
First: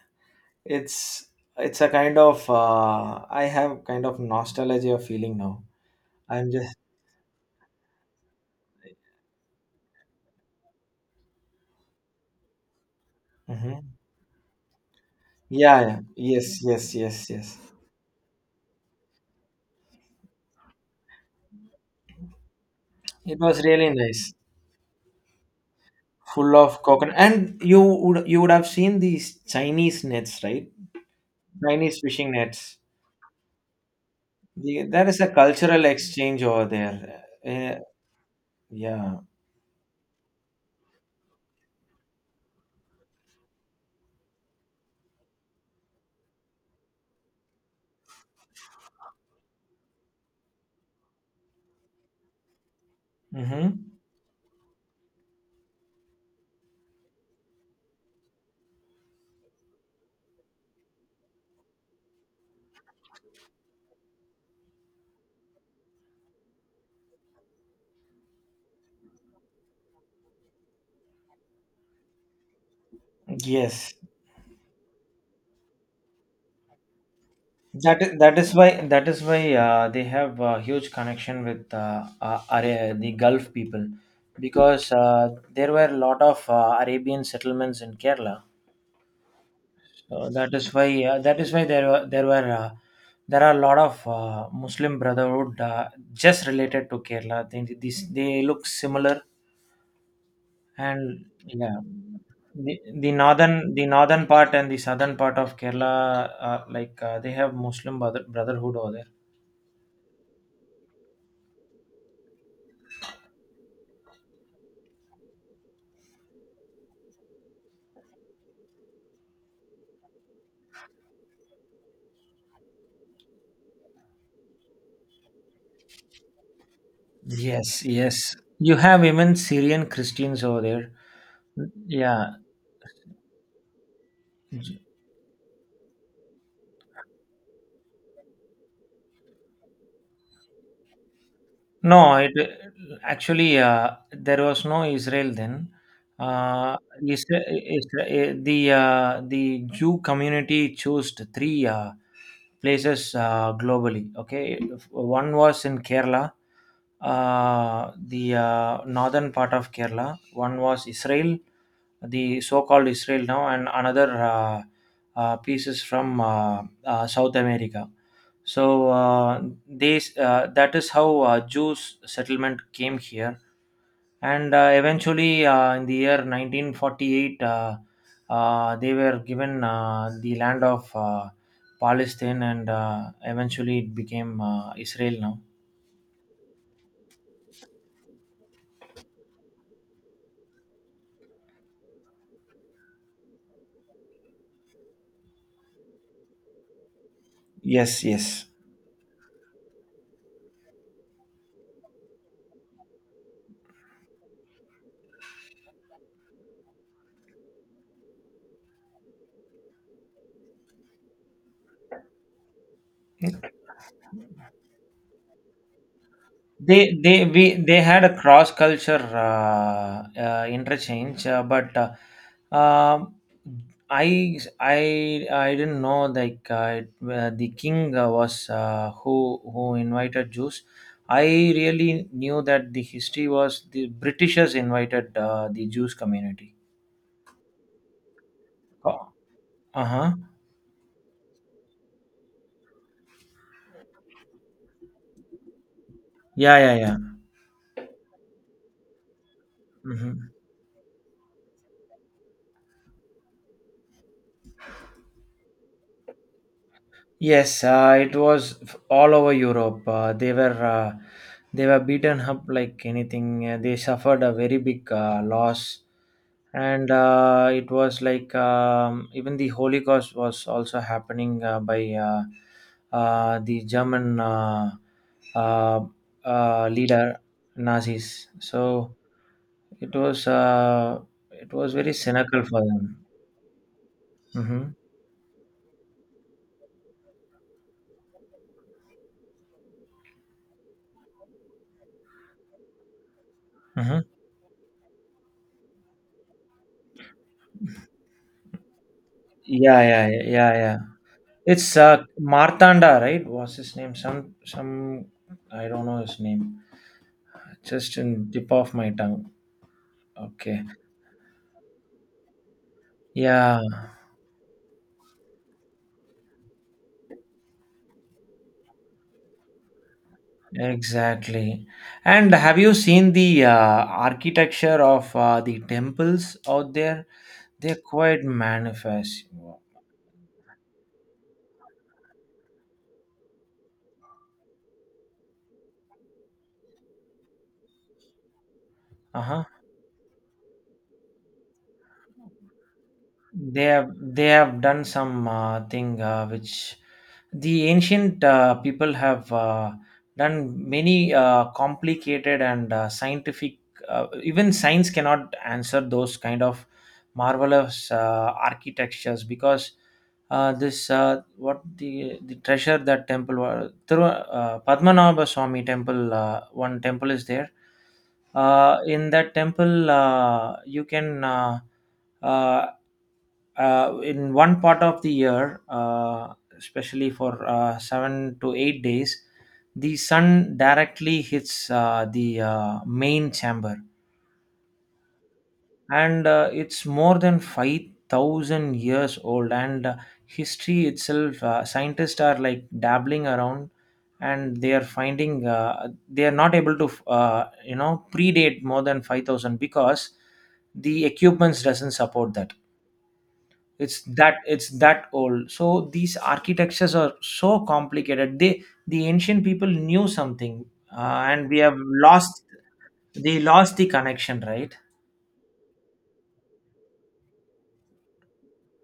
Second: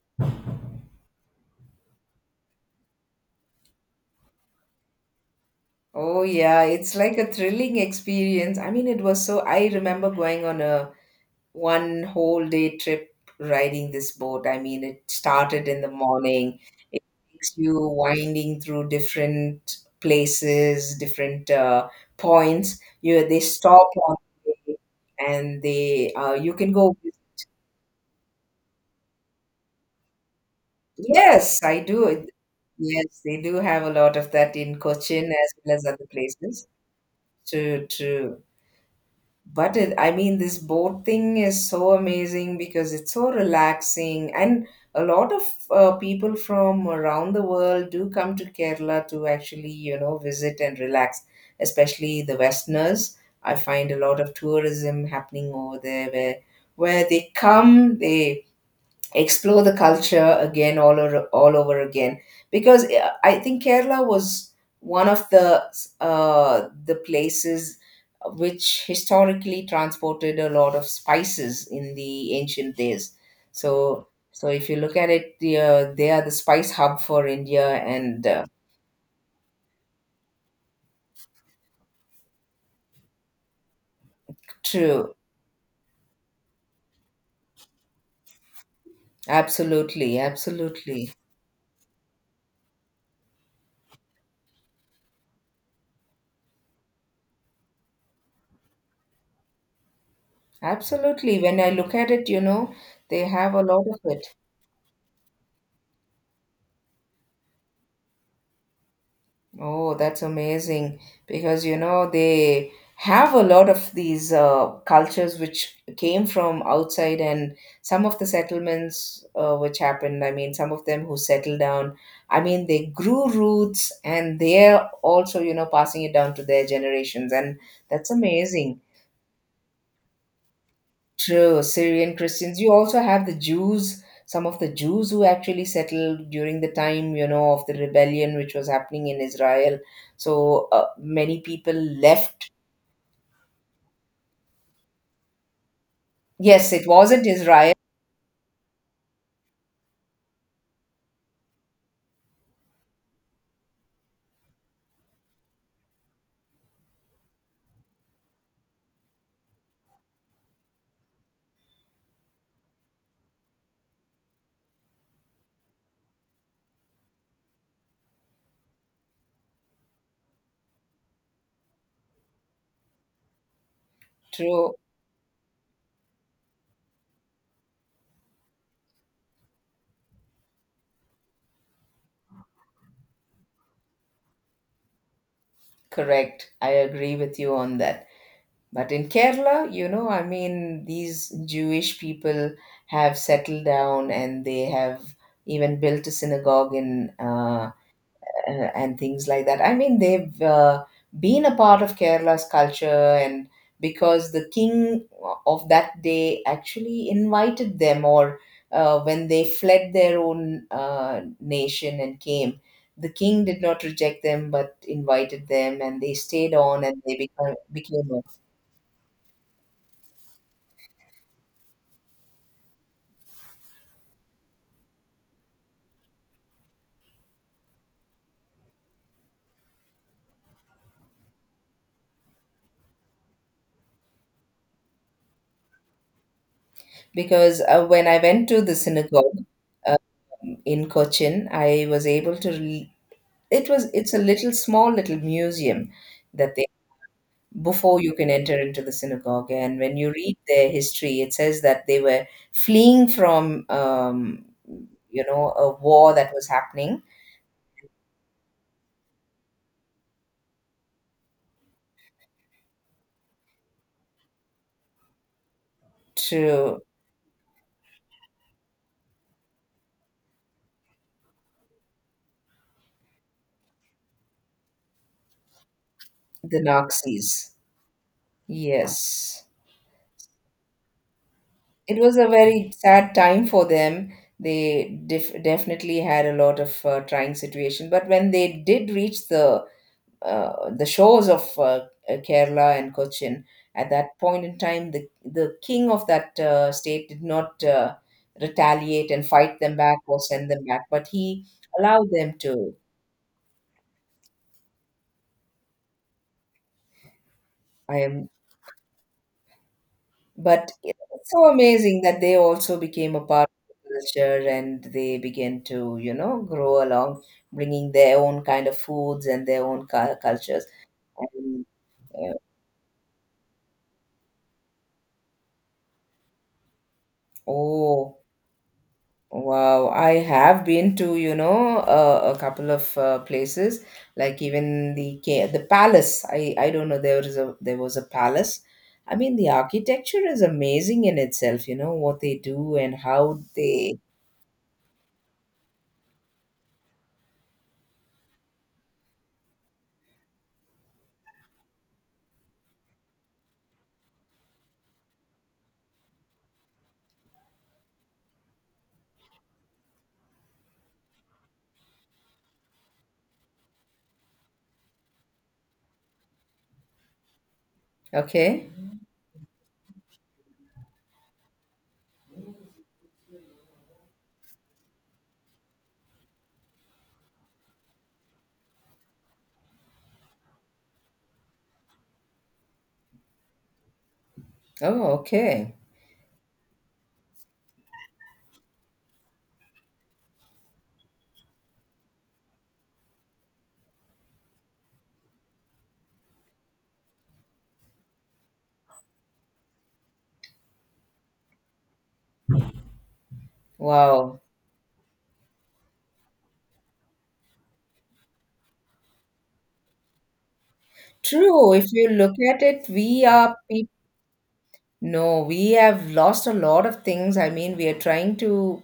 Speaker 1: It's it's a kind of, I have kind of nostalgia feeling now.
Speaker 2: Oh,
Speaker 1: I'm
Speaker 2: yeah.
Speaker 1: just.
Speaker 2: It's like a thrilling experience. I mean, it was so. I remember going on a one whole day trip riding
Speaker 1: Mhm.
Speaker 2: this boat. I mean, it started in
Speaker 1: Yeah,
Speaker 2: the
Speaker 1: yeah,
Speaker 2: morning.
Speaker 1: yes, yes,
Speaker 2: It
Speaker 1: yes,
Speaker 2: takes
Speaker 1: yes.
Speaker 2: you winding through different places, different points. You they
Speaker 1: It was
Speaker 2: stop
Speaker 1: really
Speaker 2: on
Speaker 1: nice.
Speaker 2: the way and they you
Speaker 1: Full
Speaker 2: can
Speaker 1: of
Speaker 2: go.
Speaker 1: coconut, and you would have seen these Chinese nets, right?
Speaker 2: Yes, I
Speaker 1: Chinese
Speaker 2: do.
Speaker 1: fishing nets.
Speaker 2: Yes, they do have a lot of that in
Speaker 1: There is
Speaker 2: Cochin
Speaker 1: a
Speaker 2: as well as
Speaker 1: cultural
Speaker 2: other
Speaker 1: exchange over
Speaker 2: places.
Speaker 1: there. Uh,
Speaker 2: True, true.
Speaker 1: yeah.
Speaker 2: But it, I mean, this boat thing is so amazing because it's so relaxing, and a lot of people from around the world do come to Kerala to actually, you know, visit and relax, especially the Westerners. I
Speaker 1: Mm-hmm.
Speaker 2: find a lot of tourism happening over there where they come, they explore the culture again all over again because I think Kerala was one of the places which historically transported a lot of spices in the ancient days.
Speaker 1: Yes,
Speaker 2: So if you look at it, the, they are the spice hub for India,
Speaker 1: that is,
Speaker 2: and
Speaker 1: that is why that is why they have a huge connection with, the Gulf people because
Speaker 2: true.
Speaker 1: there were a lot of Arabian settlements in Kerala. So that is why
Speaker 2: Absolutely
Speaker 1: uh, that is why there were there are a lot of Muslim Brotherhood just related to Kerala. They, these, they look similar. And
Speaker 2: absolutely. When I
Speaker 1: yeah,
Speaker 2: look at it, you know,
Speaker 1: the, the
Speaker 2: they have a
Speaker 1: northern
Speaker 2: lot
Speaker 1: the
Speaker 2: of
Speaker 1: northern
Speaker 2: it.
Speaker 1: part and the southern part of Kerala, like, they have Muslim brother, Brotherhood over there.
Speaker 2: Oh, that's amazing because you know they have a lot of these cultures which came from outside, and some of the settlements which happened. I mean, some of them who settled down. I mean, they grew roots, and they're also, you know, passing it down to their generations, and
Speaker 1: Yes,
Speaker 2: that's
Speaker 1: yes. You
Speaker 2: amazing.
Speaker 1: have even Syrian Christians over there.
Speaker 2: True, Syrian
Speaker 1: Yeah.
Speaker 2: Christians. You also have the Jews, some of the Jews who actually settled during the time, you know, of the rebellion which was happening in Israel. So many people
Speaker 1: No, it
Speaker 2: left.
Speaker 1: actually there was no Israel then.
Speaker 2: Yes,
Speaker 1: Uh,
Speaker 2: it wasn't
Speaker 1: Isra-
Speaker 2: Israel.
Speaker 1: Isra- eh, the uh, the Jew community chose three places globally. Okay, one was in Kerala, the northern part of Kerala. One was Israel, the so-called Israel now, and another pieces from South America. So these that is how Jews settlement came here, and
Speaker 2: True,
Speaker 1: eventually in the year 1948, they were given the land of Palestine, and eventually it became Israel now.
Speaker 2: correct. I agree with you on that. But in Kerala, you know, I mean, these Jewish people have settled down, and they have even built a synagogue in
Speaker 1: Yes, yes.
Speaker 2: and things like that. I mean, they've been a part of Kerala's culture, and because the king of that day actually invited them, or when they fled their own nation and came, the king did not reject them but invited them, and they stayed
Speaker 1: they
Speaker 2: on and they
Speaker 1: they we they had
Speaker 2: became
Speaker 1: a
Speaker 2: a-
Speaker 1: cross culture interchange, but um I didn't know, like, the king was, who invited jews. I really knew that the history was the britishers invited the jews community.
Speaker 2: because when I went to the
Speaker 1: Oh.
Speaker 2: synagogue,
Speaker 1: Uh-huh.
Speaker 2: um, in Cochin, I was able to. Re- it was, it's a little small little museum that
Speaker 1: Yeah,
Speaker 2: they
Speaker 1: yeah, yeah.
Speaker 2: before you can enter into the synagogue. And when you
Speaker 1: Hmm.
Speaker 2: read their history, it says that they were fleeing from, you know, a war that was happening
Speaker 1: Yes, it was all over Europe. They were beaten up like anything. They suffered a very big loss,
Speaker 2: to
Speaker 1: and it was like even the Holocaust was also happening by the German uh,
Speaker 2: the
Speaker 1: leader.
Speaker 2: Nazis.
Speaker 1: Nazis. So
Speaker 2: Yes.
Speaker 1: it was uh, it was very
Speaker 2: It was a
Speaker 1: cynical for
Speaker 2: very
Speaker 1: them.
Speaker 2: sad time for them.
Speaker 1: Hmm.
Speaker 2: They def- definitely had a lot of trying situation. But when they did reach the shores of Kerala and Cochin. At
Speaker 1: Hmm.
Speaker 2: that point in time, the king of that state did not retaliate and fight them
Speaker 1: Yeah,
Speaker 2: back
Speaker 1: yeah,
Speaker 2: or send
Speaker 1: yeah,
Speaker 2: them
Speaker 1: yeah.
Speaker 2: back, but he
Speaker 1: It's
Speaker 2: allowed them to.
Speaker 1: Martanda, right? What's his name? Some, I don't know his name. Just
Speaker 2: I am,
Speaker 1: in tip of my tongue. Okay.
Speaker 2: but it's so amazing that they also became a part
Speaker 1: Yeah,
Speaker 2: of the culture and they began to, you know, grow along, bringing their own kind of foods and their own cu- cultures. And,
Speaker 1: exactly.
Speaker 2: uh,
Speaker 1: And have you seen the architecture of the temples out there? They're
Speaker 2: oh,
Speaker 1: quite manifest.
Speaker 2: wow, I have been to, you know, a couple of places, like even the ca- the palace. I don't know there was a palace. I
Speaker 1: Uh
Speaker 2: mean,
Speaker 1: huh.
Speaker 2: the architecture is amazing in itself, you know, what they do and how
Speaker 1: they have
Speaker 2: they.
Speaker 1: they have done some thing which the ancient people have done many complicated and scientific, even science cannot answer those kind of marvelous architectures, because this what the treasure that temple was Thiru, Padmanabha Swami temple, one temple is there.
Speaker 2: Okay.
Speaker 1: In that temple you can uh, in one part of the year, especially for 7 to 8 days, the sun directly hits the main chamber,
Speaker 2: Oh, okay.
Speaker 1: and it's more than 5,000 years old. And history itself, scientists are like dabbling around, and they are finding they are not able to predate more than 5,000, because the equipments doesn't support that. it's that
Speaker 2: Wow.
Speaker 1: it's that old. So these architectures are so complicated. The ancient people knew something. And we
Speaker 2: True.
Speaker 1: have
Speaker 2: If you look
Speaker 1: lost.
Speaker 2: at it, we
Speaker 1: They
Speaker 2: are
Speaker 1: lost the
Speaker 2: people.
Speaker 1: connection, right?
Speaker 2: No, we have lost a lot of things. I mean, we are trying to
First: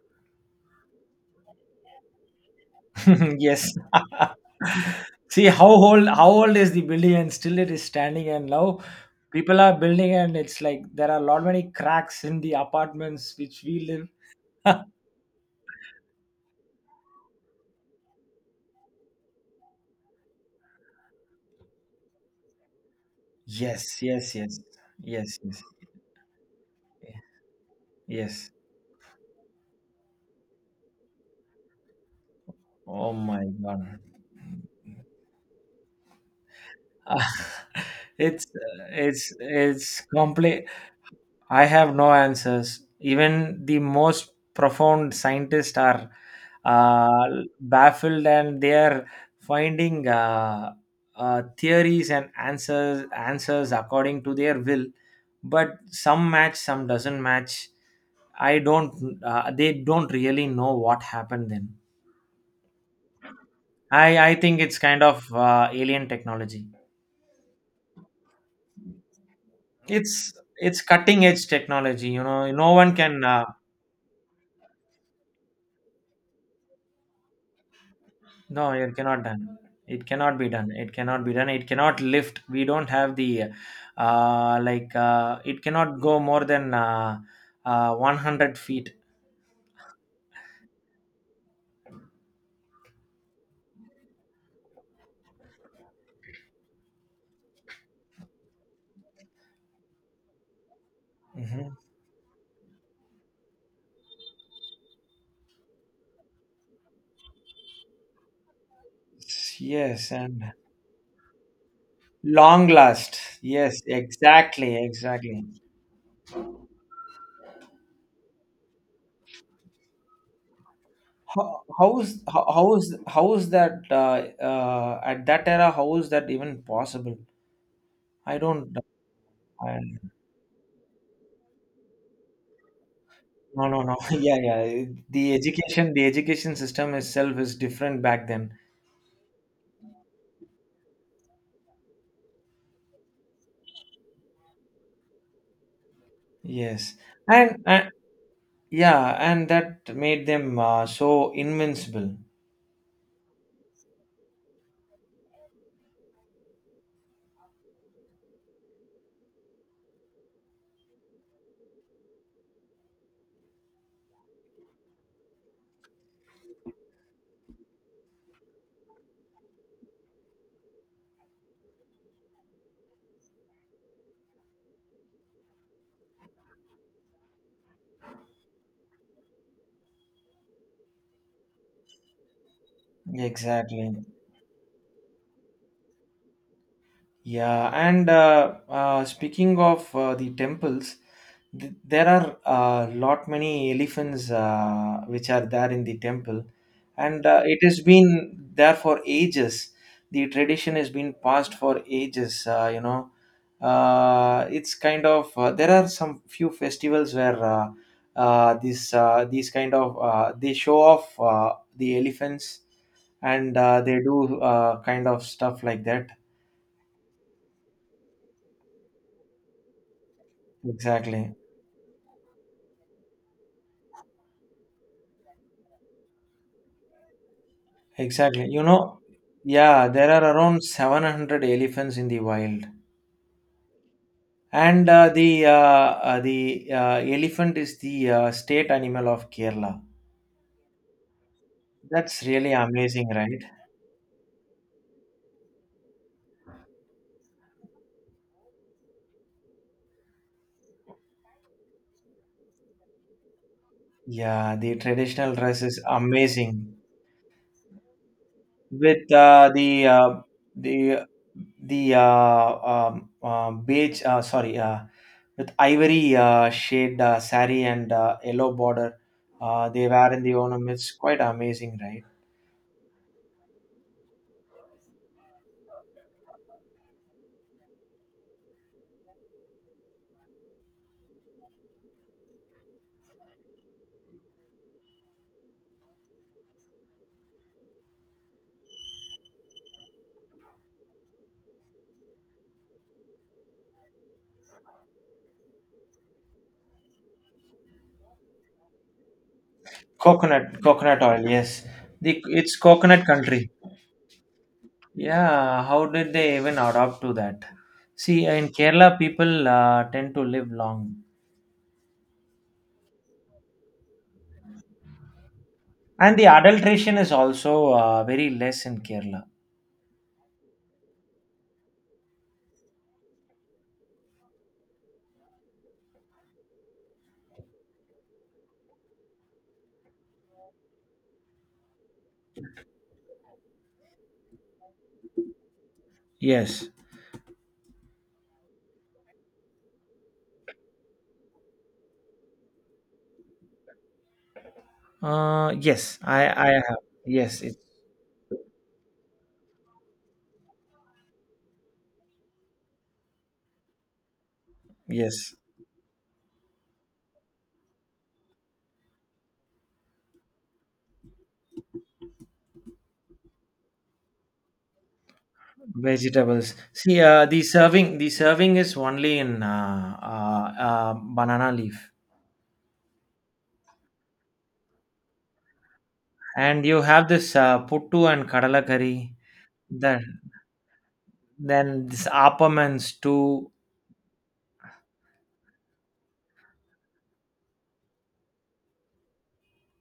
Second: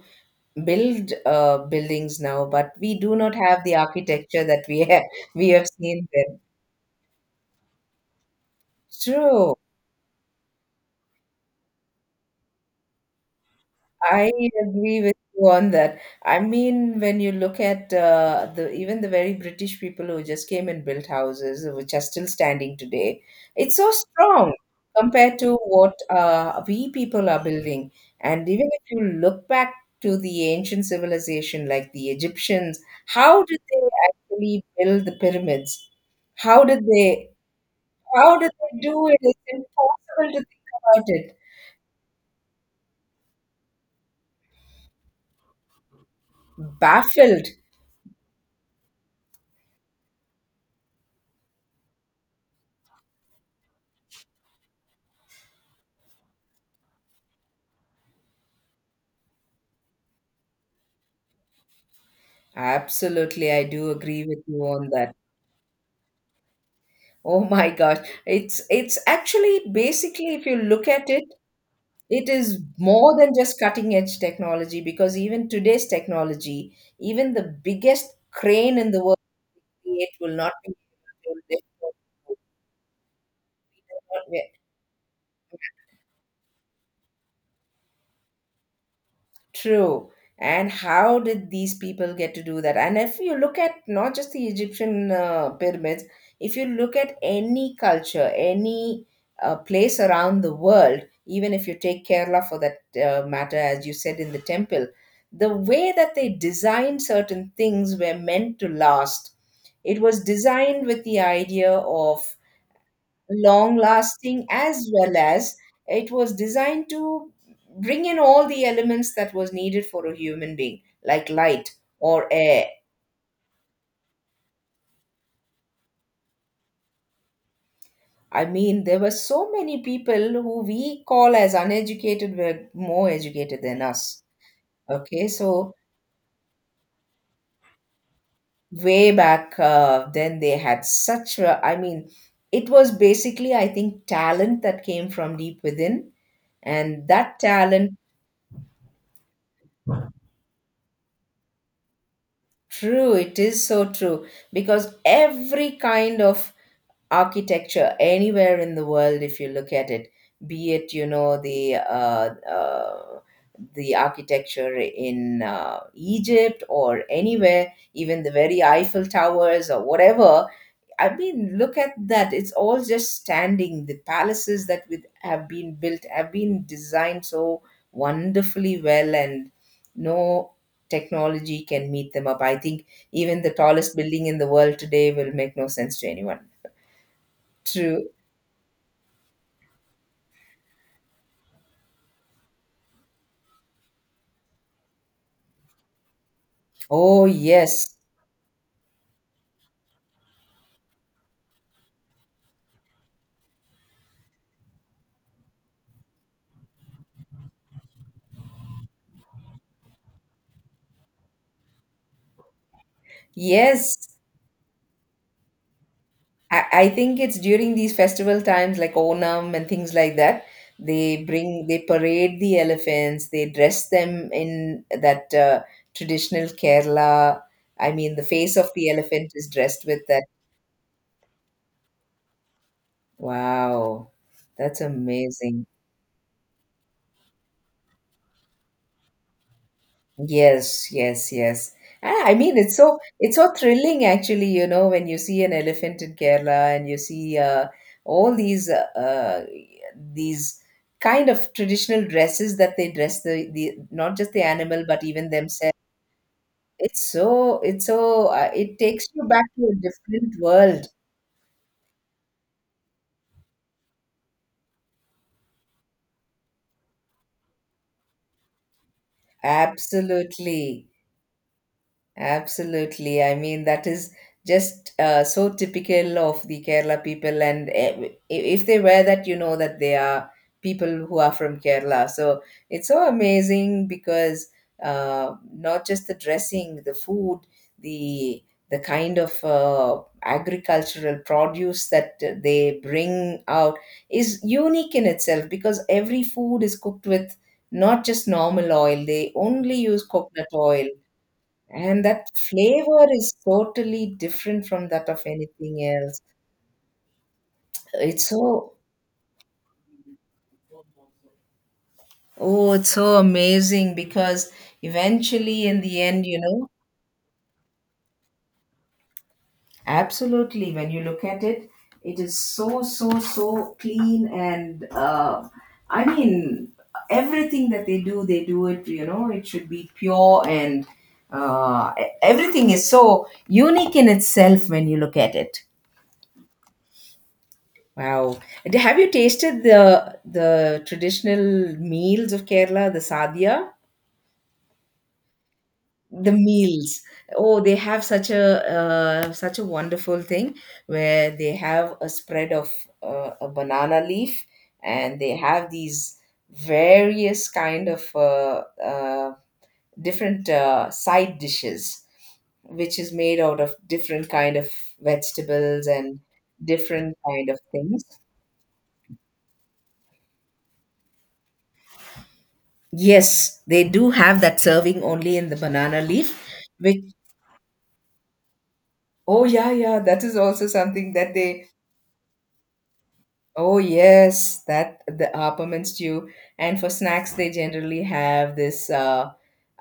Speaker 2: build buildings now, but we do not have
Speaker 1: Yes.
Speaker 2: the architecture that we have,
Speaker 1: See,
Speaker 2: we have
Speaker 1: how old,
Speaker 2: seen
Speaker 1: how
Speaker 2: then.
Speaker 1: old is the building, and still it is standing, and now
Speaker 2: True.
Speaker 1: people are building and it's like there are a lot many cracks in the apartments which we
Speaker 2: I
Speaker 1: live.
Speaker 2: agree with you on that. I mean, when you look at the even the very British people who just came and built houses, which are still standing today, it's
Speaker 1: Yes,
Speaker 2: so
Speaker 1: yes,
Speaker 2: strong
Speaker 1: yes. Yes,
Speaker 2: compared to
Speaker 1: yes,
Speaker 2: what we people are building. And
Speaker 1: yes.
Speaker 2: even if you look back to the ancient civilization, like the Egyptians,
Speaker 1: Oh
Speaker 2: how
Speaker 1: my
Speaker 2: did they
Speaker 1: god.
Speaker 2: actually build the pyramids? How did
Speaker 1: Uh,
Speaker 2: they? How
Speaker 1: it's
Speaker 2: did they do it?
Speaker 1: it's
Speaker 2: It's
Speaker 1: it's
Speaker 2: impossible to
Speaker 1: complete.
Speaker 2: think about it.
Speaker 1: I have no answers. Even the most profound scientists are
Speaker 2: Baffled.
Speaker 1: baffled, and they are finding theories and answers according to their will. But some match, some doesn't match. I don't. They don't really know what happened then.
Speaker 2: Absolutely, I do
Speaker 1: I
Speaker 2: agree
Speaker 1: I
Speaker 2: with
Speaker 1: think
Speaker 2: you
Speaker 1: it's
Speaker 2: on
Speaker 1: kind
Speaker 2: that.
Speaker 1: of alien technology.
Speaker 2: Oh my gosh, it's actually basically
Speaker 1: It's
Speaker 2: if you
Speaker 1: it's
Speaker 2: look at it,
Speaker 1: cutting edge technology. You
Speaker 2: it
Speaker 1: know,
Speaker 2: is
Speaker 1: no one
Speaker 2: more
Speaker 1: can.
Speaker 2: than just cutting edge technology, because even today's technology, even the biggest
Speaker 1: No,
Speaker 2: crane in
Speaker 1: it
Speaker 2: the world,
Speaker 1: cannot done. It
Speaker 2: it will
Speaker 1: cannot be
Speaker 2: not
Speaker 1: done.
Speaker 2: be
Speaker 1: It cannot be
Speaker 2: able
Speaker 1: done. It cannot
Speaker 2: to
Speaker 1: lift. We don't have
Speaker 2: lift.
Speaker 1: like, it cannot go more than 100 feet.
Speaker 2: True. And how did these people get to do that? And if you look at not just the Egyptian pyramids, if you look at any culture, any place around the world, even if
Speaker 1: Hmm.
Speaker 2: you take Kerala for that matter, as you said in the temple, the way that they designed certain things were meant to last. It
Speaker 1: Yes,
Speaker 2: was
Speaker 1: and
Speaker 2: designed with the idea of
Speaker 1: long last.
Speaker 2: long
Speaker 1: Yes,
Speaker 2: lasting,
Speaker 1: exactly,
Speaker 2: as well
Speaker 1: exactly.
Speaker 2: as it was designed to bring in all the elements that was needed for a human being, like
Speaker 1: How,
Speaker 2: light
Speaker 1: how's
Speaker 2: or
Speaker 1: how,
Speaker 2: air.
Speaker 1: how's how's that, at that era? How is that even possible? I
Speaker 2: I
Speaker 1: don't.
Speaker 2: mean, there were so
Speaker 1: I,
Speaker 2: many people who we call as uneducated were more educated
Speaker 1: No,
Speaker 2: than
Speaker 1: no, no.
Speaker 2: us.
Speaker 1: Yeah, yeah.
Speaker 2: Okay,
Speaker 1: The
Speaker 2: so
Speaker 1: education, the education system itself is different back then.
Speaker 2: way back then they had such a, I mean, it was basically, I think, talent that came from deep within,
Speaker 1: Yes,
Speaker 2: and that
Speaker 1: and,
Speaker 2: talent.
Speaker 1: yeah, and that made them so invincible.
Speaker 2: True, it is so true because every kind of architecture anywhere in the world, if you look at it, be it, you know, the architecture in Egypt or anywhere, even the very Eiffel Towers or whatever, I mean, look at that. It's all just standing. The palaces that with have been built have been designed so wonderfully well, and no technology can meet them up. I think even the tallest
Speaker 1: Exactly.
Speaker 2: building in the world today will make no sense to anyone.
Speaker 1: Yeah,
Speaker 2: True.
Speaker 1: and speaking of the temples, there are a lot many elephants which are there in the temple,
Speaker 2: Oh,
Speaker 1: and it has
Speaker 2: yes.
Speaker 1: been there for ages. The tradition has been passed for ages. It's kind of there are some few festivals where this these kind of they show off the elephants, and they
Speaker 2: Yes.
Speaker 1: do kind of stuff like that.
Speaker 2: I think it's during these festival times like Onam and things like that.
Speaker 1: Exactly.
Speaker 2: They parade the elephants, they dress them in that traditional Kerala. I mean, the
Speaker 1: Exactly.
Speaker 2: face of the elephant is dressed
Speaker 1: Yeah,
Speaker 2: with
Speaker 1: there
Speaker 2: that.
Speaker 1: are around 700 elephants in the wild.
Speaker 2: Wow, that's
Speaker 1: And the uh,
Speaker 2: amazing.
Speaker 1: uh, the uh, elephant is the state animal of Kerala.
Speaker 2: Yes, yes, yes. And
Speaker 1: That's
Speaker 2: I
Speaker 1: really
Speaker 2: mean, it's so,
Speaker 1: amazing, right?
Speaker 2: thrilling actually, you know, when you see an elephant in Kerala and you see all these these kind of traditional dresses that they dress the not just the
Speaker 1: Yeah, the
Speaker 2: animal but even
Speaker 1: traditional dress
Speaker 2: themselves.
Speaker 1: is amazing
Speaker 2: It's so, it takes
Speaker 1: with
Speaker 2: you back to a
Speaker 1: the,
Speaker 2: different world.
Speaker 1: the the beige, sorry, with ivory shade sari and yellow border, they wear in the
Speaker 2: Absolutely.
Speaker 1: ornaments. Quite amazing, right?
Speaker 2: Absolutely. I mean, that is just so typical of the Kerala people. And eh, if they wear that, you know that they are people who are from Kerala. So it's so amazing because not just the dressing, the food, the the kind of agricultural produce that they bring out is unique in itself, because every food is cooked with not just normal oil. They only use coconut
Speaker 1: Coconut,
Speaker 2: oil,
Speaker 1: coconut oil, yes.
Speaker 2: and that
Speaker 1: It's
Speaker 2: flavor
Speaker 1: coconut
Speaker 2: is
Speaker 1: country.
Speaker 2: totally different from that of
Speaker 1: Yeah,
Speaker 2: anything
Speaker 1: how did
Speaker 2: else.
Speaker 1: they even adopt to that? See,
Speaker 2: It's
Speaker 1: in
Speaker 2: so,
Speaker 1: Kerala, people tend to live long.
Speaker 2: oh, it's so amazing because eventually in the
Speaker 1: And
Speaker 2: end,
Speaker 1: the
Speaker 2: you know,
Speaker 1: adulteration is also very less in Kerala.
Speaker 2: absolutely, when you look at it, it is so, so, so clean, and I mean, everything that they do, they do it, you know, it should be pure, and e- everything is so unique in itself when you look at it.
Speaker 1: Yes.
Speaker 2: Wow. And have you tasted the traditional meals of Kerala, the sadhya?
Speaker 1: Yes, I,
Speaker 2: The
Speaker 1: I have.
Speaker 2: meals.
Speaker 1: Yes,
Speaker 2: Oh, they have such a such a wonderful thing where they have a spread of a banana leaf, and they
Speaker 1: yes.
Speaker 2: have these various kind of different side dishes which is made out of different kind of vegetables and
Speaker 1: Vegetables. See,
Speaker 2: different
Speaker 1: the
Speaker 2: kind of
Speaker 1: serving,
Speaker 2: things.
Speaker 1: the serving is only in banana leaf.
Speaker 2: Yes, they do have that serving only in the banana leaf,
Speaker 1: And you
Speaker 2: which
Speaker 1: have this puttu and kadala curry.
Speaker 2: oh yeah, yeah,
Speaker 1: That
Speaker 2: that is also something that they
Speaker 1: Then this Appamans too.
Speaker 2: oh yes, that the appam stew. And for snacks they generally have this uh,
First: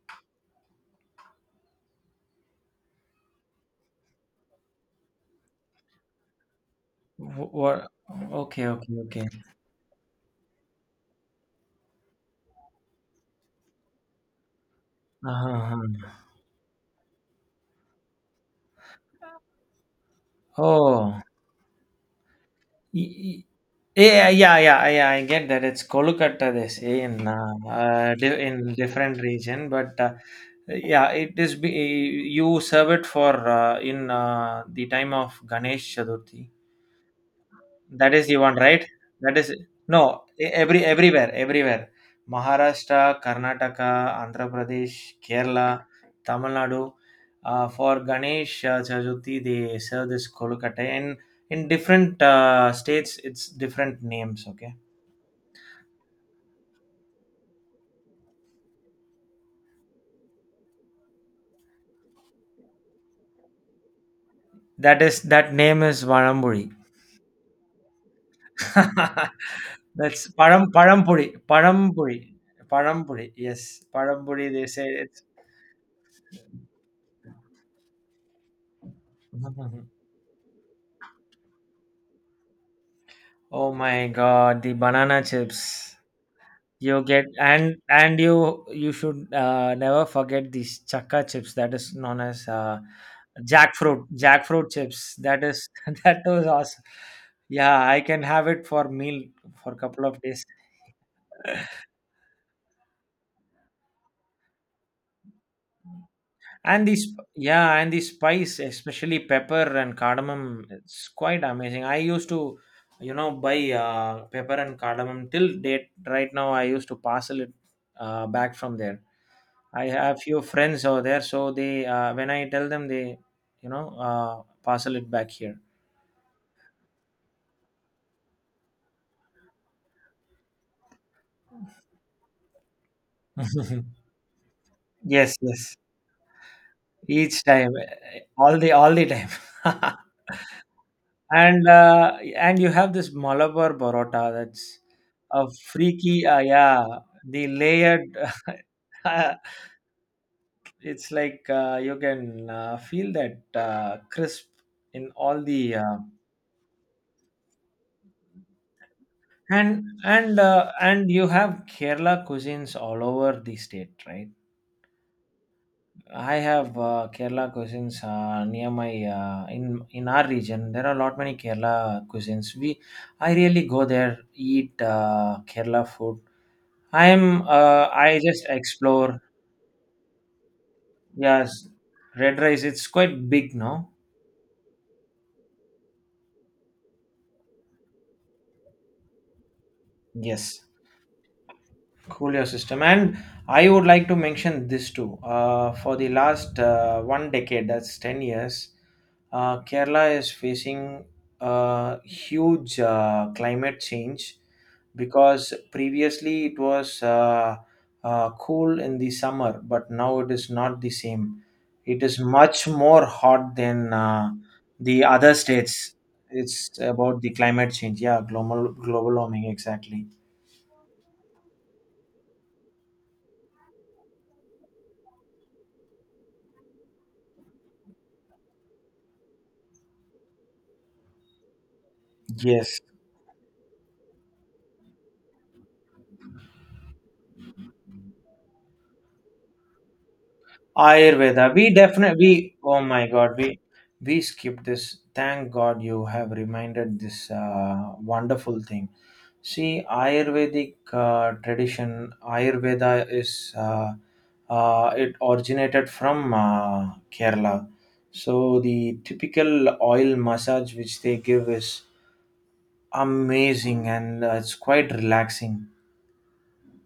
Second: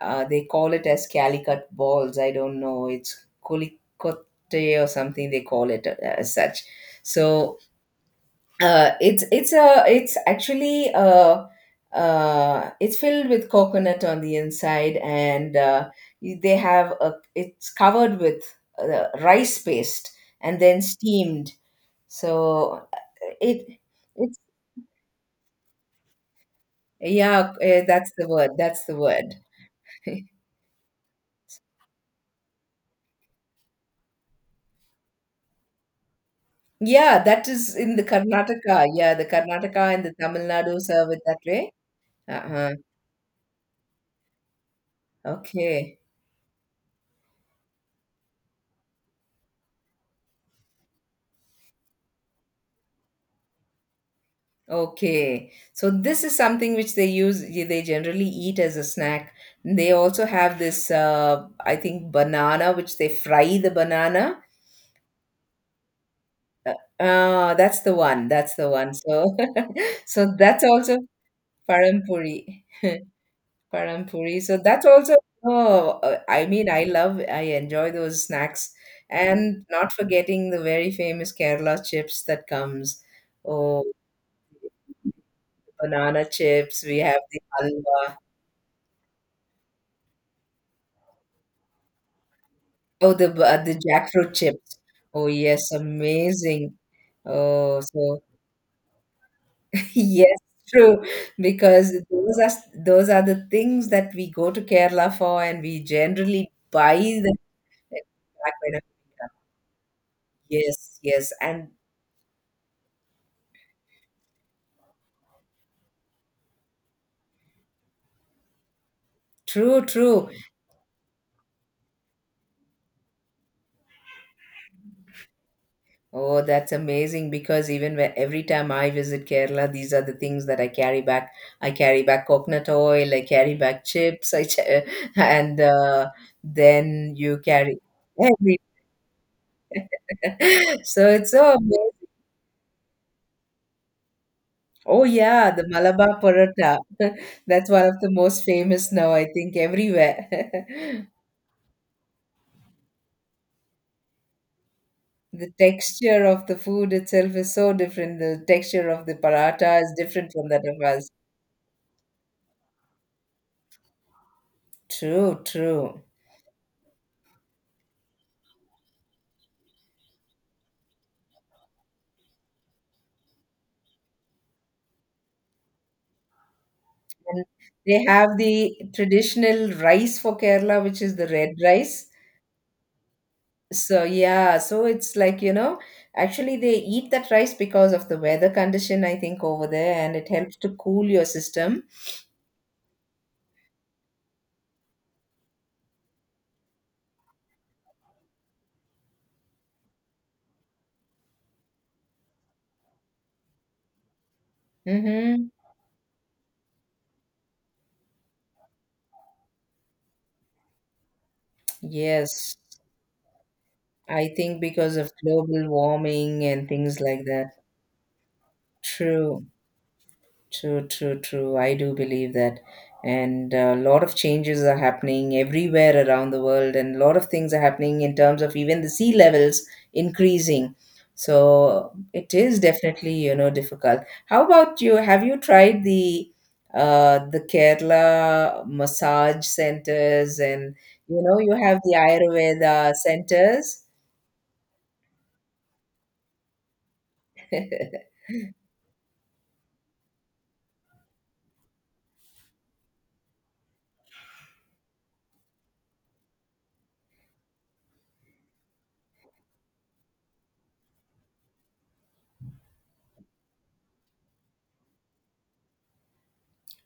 Speaker 2: uh they call it as calicut balls. I don't know, it's kolikote or something they call it as such. So
Speaker 1: What? Okay,
Speaker 2: uh,
Speaker 1: okay,
Speaker 2: it's
Speaker 1: okay.
Speaker 2: it's a it's actually it's filled with coconut on the inside, and
Speaker 1: Uh-huh. Uh-huh.
Speaker 2: they have a it's covered with rice paste and then
Speaker 1: Oh,
Speaker 2: steamed. So
Speaker 1: y- y-
Speaker 2: it
Speaker 1: yeah,
Speaker 2: it's
Speaker 1: yeah, yeah, yeah. I get that. It's Kolkata, they say in
Speaker 2: yeah that's the word,
Speaker 1: in
Speaker 2: that's the
Speaker 1: different
Speaker 2: word.
Speaker 1: region, but yeah, it is. You serve it for in the time of Ganesh Chaturthi.
Speaker 2: Yeah, that is in the
Speaker 1: That is you want, right?
Speaker 2: Karnataka. Yeah, the
Speaker 1: That is
Speaker 2: Karnataka and the
Speaker 1: no,
Speaker 2: Tamil Nadu serve it
Speaker 1: everywhere,
Speaker 2: that way.
Speaker 1: everywhere.
Speaker 2: Uh-huh.
Speaker 1: Maharashtra, Karnataka, Andhra Pradesh, Kerala,
Speaker 2: Okay.
Speaker 1: Tamil Nadu. For Ganesh Chaturthi, they serve this kolkata, and in different states, it's different names. Okay,
Speaker 2: Okay, so this is something which they use, they generally eat as a snack. They also have this, I think, banana, which they fry the banana.
Speaker 1: that name is Varamburi.
Speaker 2: That's the one, that's the one. So,
Speaker 1: That's
Speaker 2: so that's also
Speaker 1: Parampuri, Parampuri,
Speaker 2: parampuri,
Speaker 1: Parampuri. Yes,
Speaker 2: parampuri.
Speaker 1: Parampuri.
Speaker 2: So
Speaker 1: They
Speaker 2: that's
Speaker 1: say
Speaker 2: also,
Speaker 1: it's.
Speaker 2: oh, I mean, I enjoy those snacks. And not forgetting the very famous Kerala chips that comes.
Speaker 1: Oh
Speaker 2: Oh,
Speaker 1: my god, the banana chips.
Speaker 2: banana chips,
Speaker 1: You
Speaker 2: we have
Speaker 1: get,
Speaker 2: the
Speaker 1: and
Speaker 2: halwa.
Speaker 1: you should never forget these chakka chips, that is known as
Speaker 2: The
Speaker 1: jackfruit
Speaker 2: jackfruit
Speaker 1: jackfruit
Speaker 2: chips.
Speaker 1: chips,
Speaker 2: Oh,
Speaker 1: that is
Speaker 2: yes,
Speaker 1: that was
Speaker 2: amazing.
Speaker 1: awesome. Yeah,
Speaker 2: Oh,
Speaker 1: I
Speaker 2: so
Speaker 1: can have it for meal for a couple of
Speaker 2: yes,
Speaker 1: days.
Speaker 2: true, because those are the things that we go to Kerala for, and we generally
Speaker 1: And
Speaker 2: buy them
Speaker 1: yeah, and the
Speaker 2: at.
Speaker 1: spice,
Speaker 2: Black,
Speaker 1: especially pepper and cardamom,
Speaker 2: yes,
Speaker 1: it's
Speaker 2: yes,
Speaker 1: quite
Speaker 2: and
Speaker 1: amazing. I used to buy pepper and cardamom till date. Right now, I used to parcel it back from there.
Speaker 2: true,
Speaker 1: I have
Speaker 2: true.
Speaker 1: few friends over there, so they, when I tell them, they parcel it back here.
Speaker 2: Oh, that's amazing because even when, every time I visit Kerala, these are the things that I carry back. I carry back coconut oil, I carry back chips, I ch
Speaker 1: Yes,
Speaker 2: and
Speaker 1: yes,
Speaker 2: then you
Speaker 1: each time,
Speaker 2: carry everything.
Speaker 1: all the time.
Speaker 2: So it's so
Speaker 1: And
Speaker 2: amazing.
Speaker 1: you have this malabar parotta, that's
Speaker 2: Oh
Speaker 1: a
Speaker 2: yeah, the Malabar
Speaker 1: freaky,
Speaker 2: paratha.
Speaker 1: yeah, the
Speaker 2: That's one of
Speaker 1: layered.
Speaker 2: the most famous now, I think, everywhere.
Speaker 1: It's like, you can feel that crisp in all
Speaker 2: The
Speaker 1: the.
Speaker 2: texture of the food itself is so different. The texture of the paratha
Speaker 1: And
Speaker 2: is different
Speaker 1: and
Speaker 2: from that
Speaker 1: uh,
Speaker 2: of us.
Speaker 1: and you have kerala cuisines all over the state, right?
Speaker 2: True, true.
Speaker 1: I have kerala cuisines near my in our region. There are a lot many kerala cuisines. We I really go there, eat kerala food. I'm
Speaker 2: And
Speaker 1: uh,
Speaker 2: they
Speaker 1: I
Speaker 2: have
Speaker 1: just
Speaker 2: the
Speaker 1: explore.
Speaker 2: traditional rice for Kerala, which is the red
Speaker 1: Yes,
Speaker 2: rice.
Speaker 1: red rice. It's quite big, no?
Speaker 2: So yeah, so it's like, you know, actually they eat that rice because of the weather condition, I think, over there, and it helps
Speaker 1: Yes.
Speaker 2: to cool your system.
Speaker 1: Coolio system. And I would like to mention this too. For the last one decade, that's 10 years, Kerala is facing huge climate change,
Speaker 2: Mm-hmm.
Speaker 1: because previously it was cool in the summer, but now it is not the same. It is
Speaker 2: Yes,
Speaker 1: much more hot than
Speaker 2: I think because
Speaker 1: the
Speaker 2: of
Speaker 1: other
Speaker 2: global
Speaker 1: states.
Speaker 2: warming and
Speaker 1: It's
Speaker 2: things
Speaker 1: about
Speaker 2: like
Speaker 1: the
Speaker 2: that.
Speaker 1: climate change. Yeah, global
Speaker 2: True,
Speaker 1: warming, exactly.
Speaker 2: true, true, true. I do believe that. And a lot of changes are happening everywhere around the world, and a lot of things are happening in terms of even the sea levels increasing. So it is
Speaker 1: Yes.
Speaker 2: definitely, you know, difficult. How about you? Have you tried the Kerala massage centers, and you know
Speaker 1: Ayurveda.
Speaker 2: you
Speaker 1: We
Speaker 2: have the
Speaker 1: definitely. Oh
Speaker 2: Ayurveda
Speaker 1: my god. We
Speaker 2: centers?
Speaker 1: we skipped this. Thank god you have reminded this wonderful thing. See, Ayurvedic tradition. Ayurveda is it originated from Kerala. So the typical oil massage which they give is amazing, and it's quite relaxing.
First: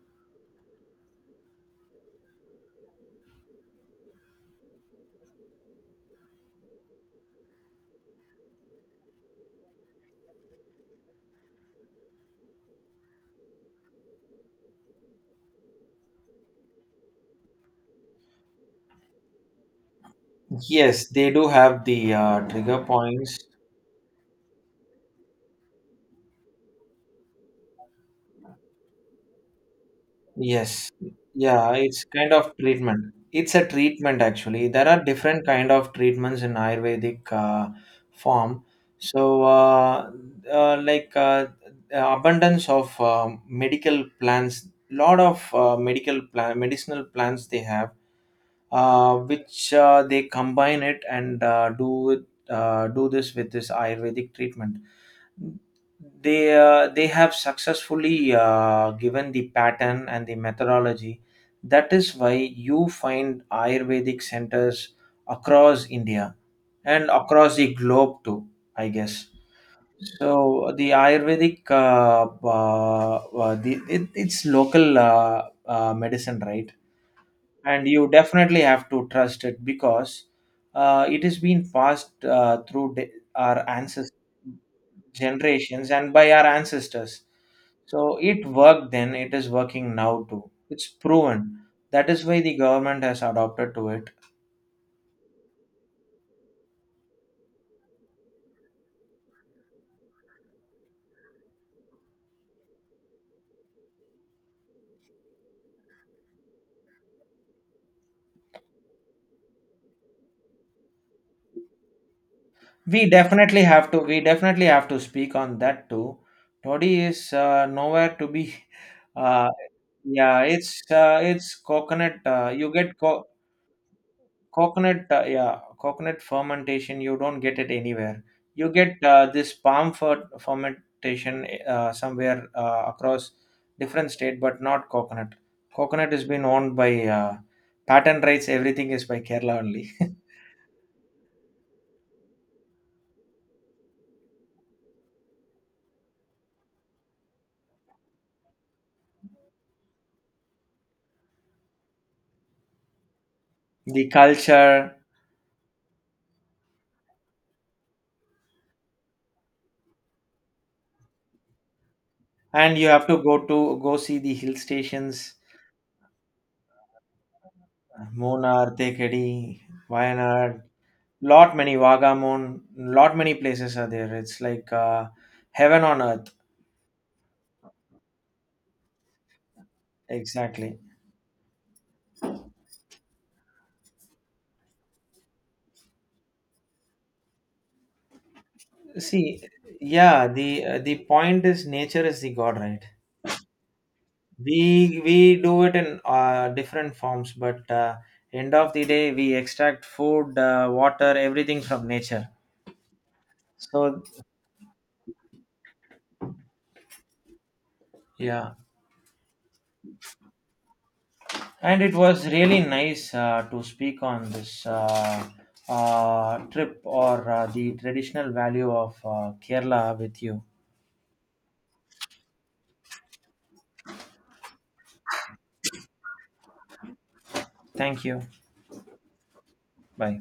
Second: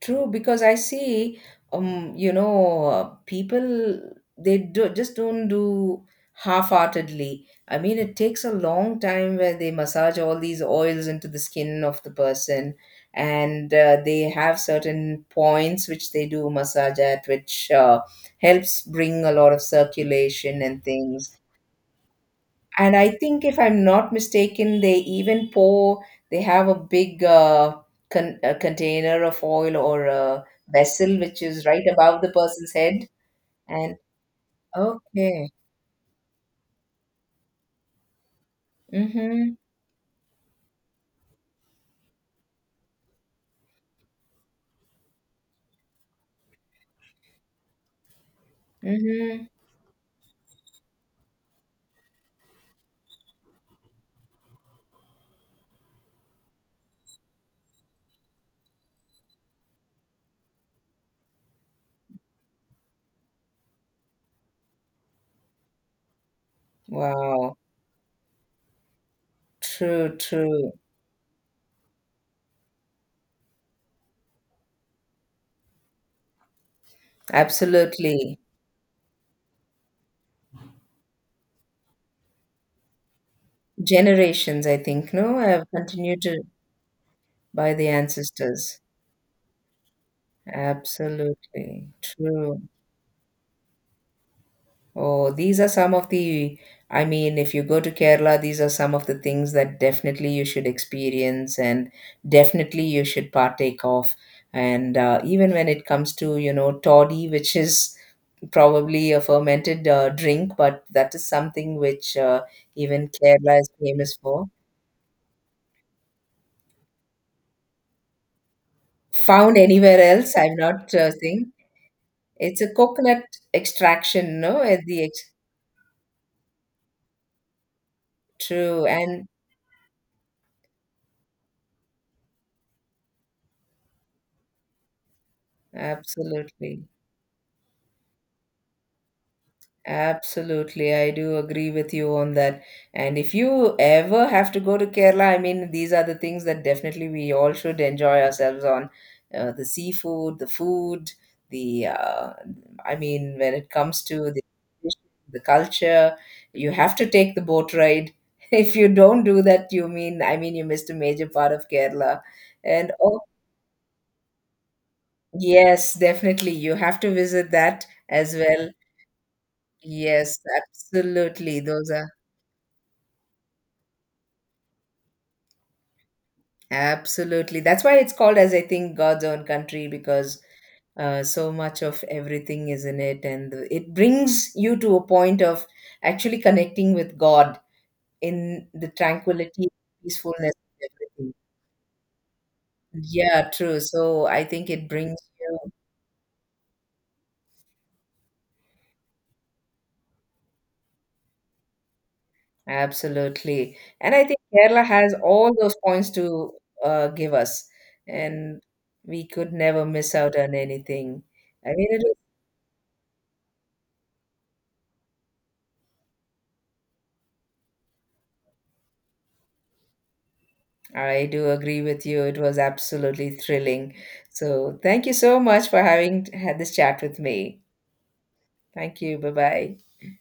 Speaker 2: True, because I see, you know, people they do just don't do half-heartedly. I mean, it takes a long time where they massage all these oils into the skin of the person, and they have certain points which they do massage at, which helps bring a lot of circulation and
Speaker 1: Yes, they
Speaker 2: things.
Speaker 1: do have the trigger
Speaker 2: And I
Speaker 1: points.
Speaker 2: think if I'm not mistaken, they even pour. They have a big a container of oil or a
Speaker 1: Yes.
Speaker 2: vessel which is
Speaker 1: Yeah,
Speaker 2: right
Speaker 1: it's
Speaker 2: above the
Speaker 1: kind of
Speaker 2: person's head.
Speaker 1: treatment. It's a
Speaker 2: And
Speaker 1: treatment actually. There are different
Speaker 2: okay,
Speaker 1: kind of treatments in Ayurvedic form. So,
Speaker 2: mm-hmm,
Speaker 1: like, abundance of medical plants, lot of medicinal plants they have,
Speaker 2: mm-hmm.
Speaker 1: which they combine it and do this with this Ayurvedic treatment. They have successfully given the pattern and the methodology, that is why you find ayurvedic centers across india and
Speaker 2: Wow,
Speaker 1: across the globe too, I guess.
Speaker 2: true,
Speaker 1: So
Speaker 2: true,
Speaker 1: the ayurvedic, it's local medicine, right? And you
Speaker 2: absolutely.
Speaker 1: definitely have to trust it, because it has been passed through our ancestors
Speaker 2: Generations, I think, no, have
Speaker 1: generations and
Speaker 2: continued
Speaker 1: by
Speaker 2: to,
Speaker 1: our ancestors.
Speaker 2: by the
Speaker 1: So it
Speaker 2: ancestors.
Speaker 1: worked then, it is working now too. It's proven,
Speaker 2: Absolutely
Speaker 1: that is why the
Speaker 2: true.
Speaker 1: government has adopted to it.
Speaker 2: Oh, these are some of the, I mean, if you go to Kerala, these are some of the things that definitely you should experience and definitely you should partake of. And even when it comes to, you know, toddy, which is probably a fermented drink, but that is something which
Speaker 1: we
Speaker 2: even Kerala
Speaker 1: definitely
Speaker 2: is
Speaker 1: have to
Speaker 2: famous
Speaker 1: we
Speaker 2: for.
Speaker 1: definitely have to speak on that too. Toddy is nowhere to be. uh,
Speaker 2: Found anywhere else,
Speaker 1: yeah,
Speaker 2: I'm
Speaker 1: it's,
Speaker 2: not saying.
Speaker 1: it's coconut.
Speaker 2: It's a
Speaker 1: You get
Speaker 2: coconut extraction, no? At
Speaker 1: coconut,
Speaker 2: the ex-
Speaker 1: yeah, coconut fermentation. You don't get it anywhere. You
Speaker 2: true
Speaker 1: get
Speaker 2: and
Speaker 1: this palm fermentation somewhere across different state, but not coconut. Coconut has been owned
Speaker 2: absolutely.
Speaker 1: by uh, patent rights, everything is by kerala only.
Speaker 2: Absolutely, I do agree with you on that. And if you ever have to go to Kerala, I mean, these are the things that definitely we all should enjoy ourselves on. The seafood, the food, the, uh, I mean, when it comes
Speaker 1: The
Speaker 2: to
Speaker 1: culture.
Speaker 2: the culture, you have to take the boat ride. If you don't do that, you mean, I mean, you missed a major part of Kerala.
Speaker 1: And you
Speaker 2: And
Speaker 1: have to
Speaker 2: oh,
Speaker 1: go see the hill stations.
Speaker 2: yes, definitely, you have to visit that as well.
Speaker 1: Munnar, Tekadi,
Speaker 2: Yes,
Speaker 1: Wayanad, lot
Speaker 2: absolutely.
Speaker 1: many
Speaker 2: Those are
Speaker 1: Vagamon, lot many places are there. It's like heaven on earth.
Speaker 2: absolutely. That's why it's called as, I think, God's own country because
Speaker 1: Exactly.
Speaker 2: so much of everything is in it. And it brings you to a point of actually connecting with God in the
Speaker 1: See,
Speaker 2: tranquility,
Speaker 1: yeah,
Speaker 2: peacefulness
Speaker 1: the uh,
Speaker 2: of
Speaker 1: the
Speaker 2: everything.
Speaker 1: point is nature is the god, right?
Speaker 2: Yeah, true. So I think it
Speaker 1: We
Speaker 2: brings
Speaker 1: we do
Speaker 2: you
Speaker 1: it in different forms, but end of the day, we extract food, water, everything from nature.
Speaker 2: absolutely.
Speaker 1: So
Speaker 2: And I think Kerala has all those points to give us.
Speaker 1: yeah,
Speaker 2: And we could never miss out on anything. I
Speaker 1: and
Speaker 2: mean,
Speaker 1: it
Speaker 2: it
Speaker 1: was really nice to speak on this trip or the traditional value of Kerala with you.
Speaker 2: I do agree with you. It was absolutely thrilling. So, thank you so much for having had this chat with me.
Speaker 1: Thank you.
Speaker 2: Thank you. Bye bye.
Speaker 1: Bye.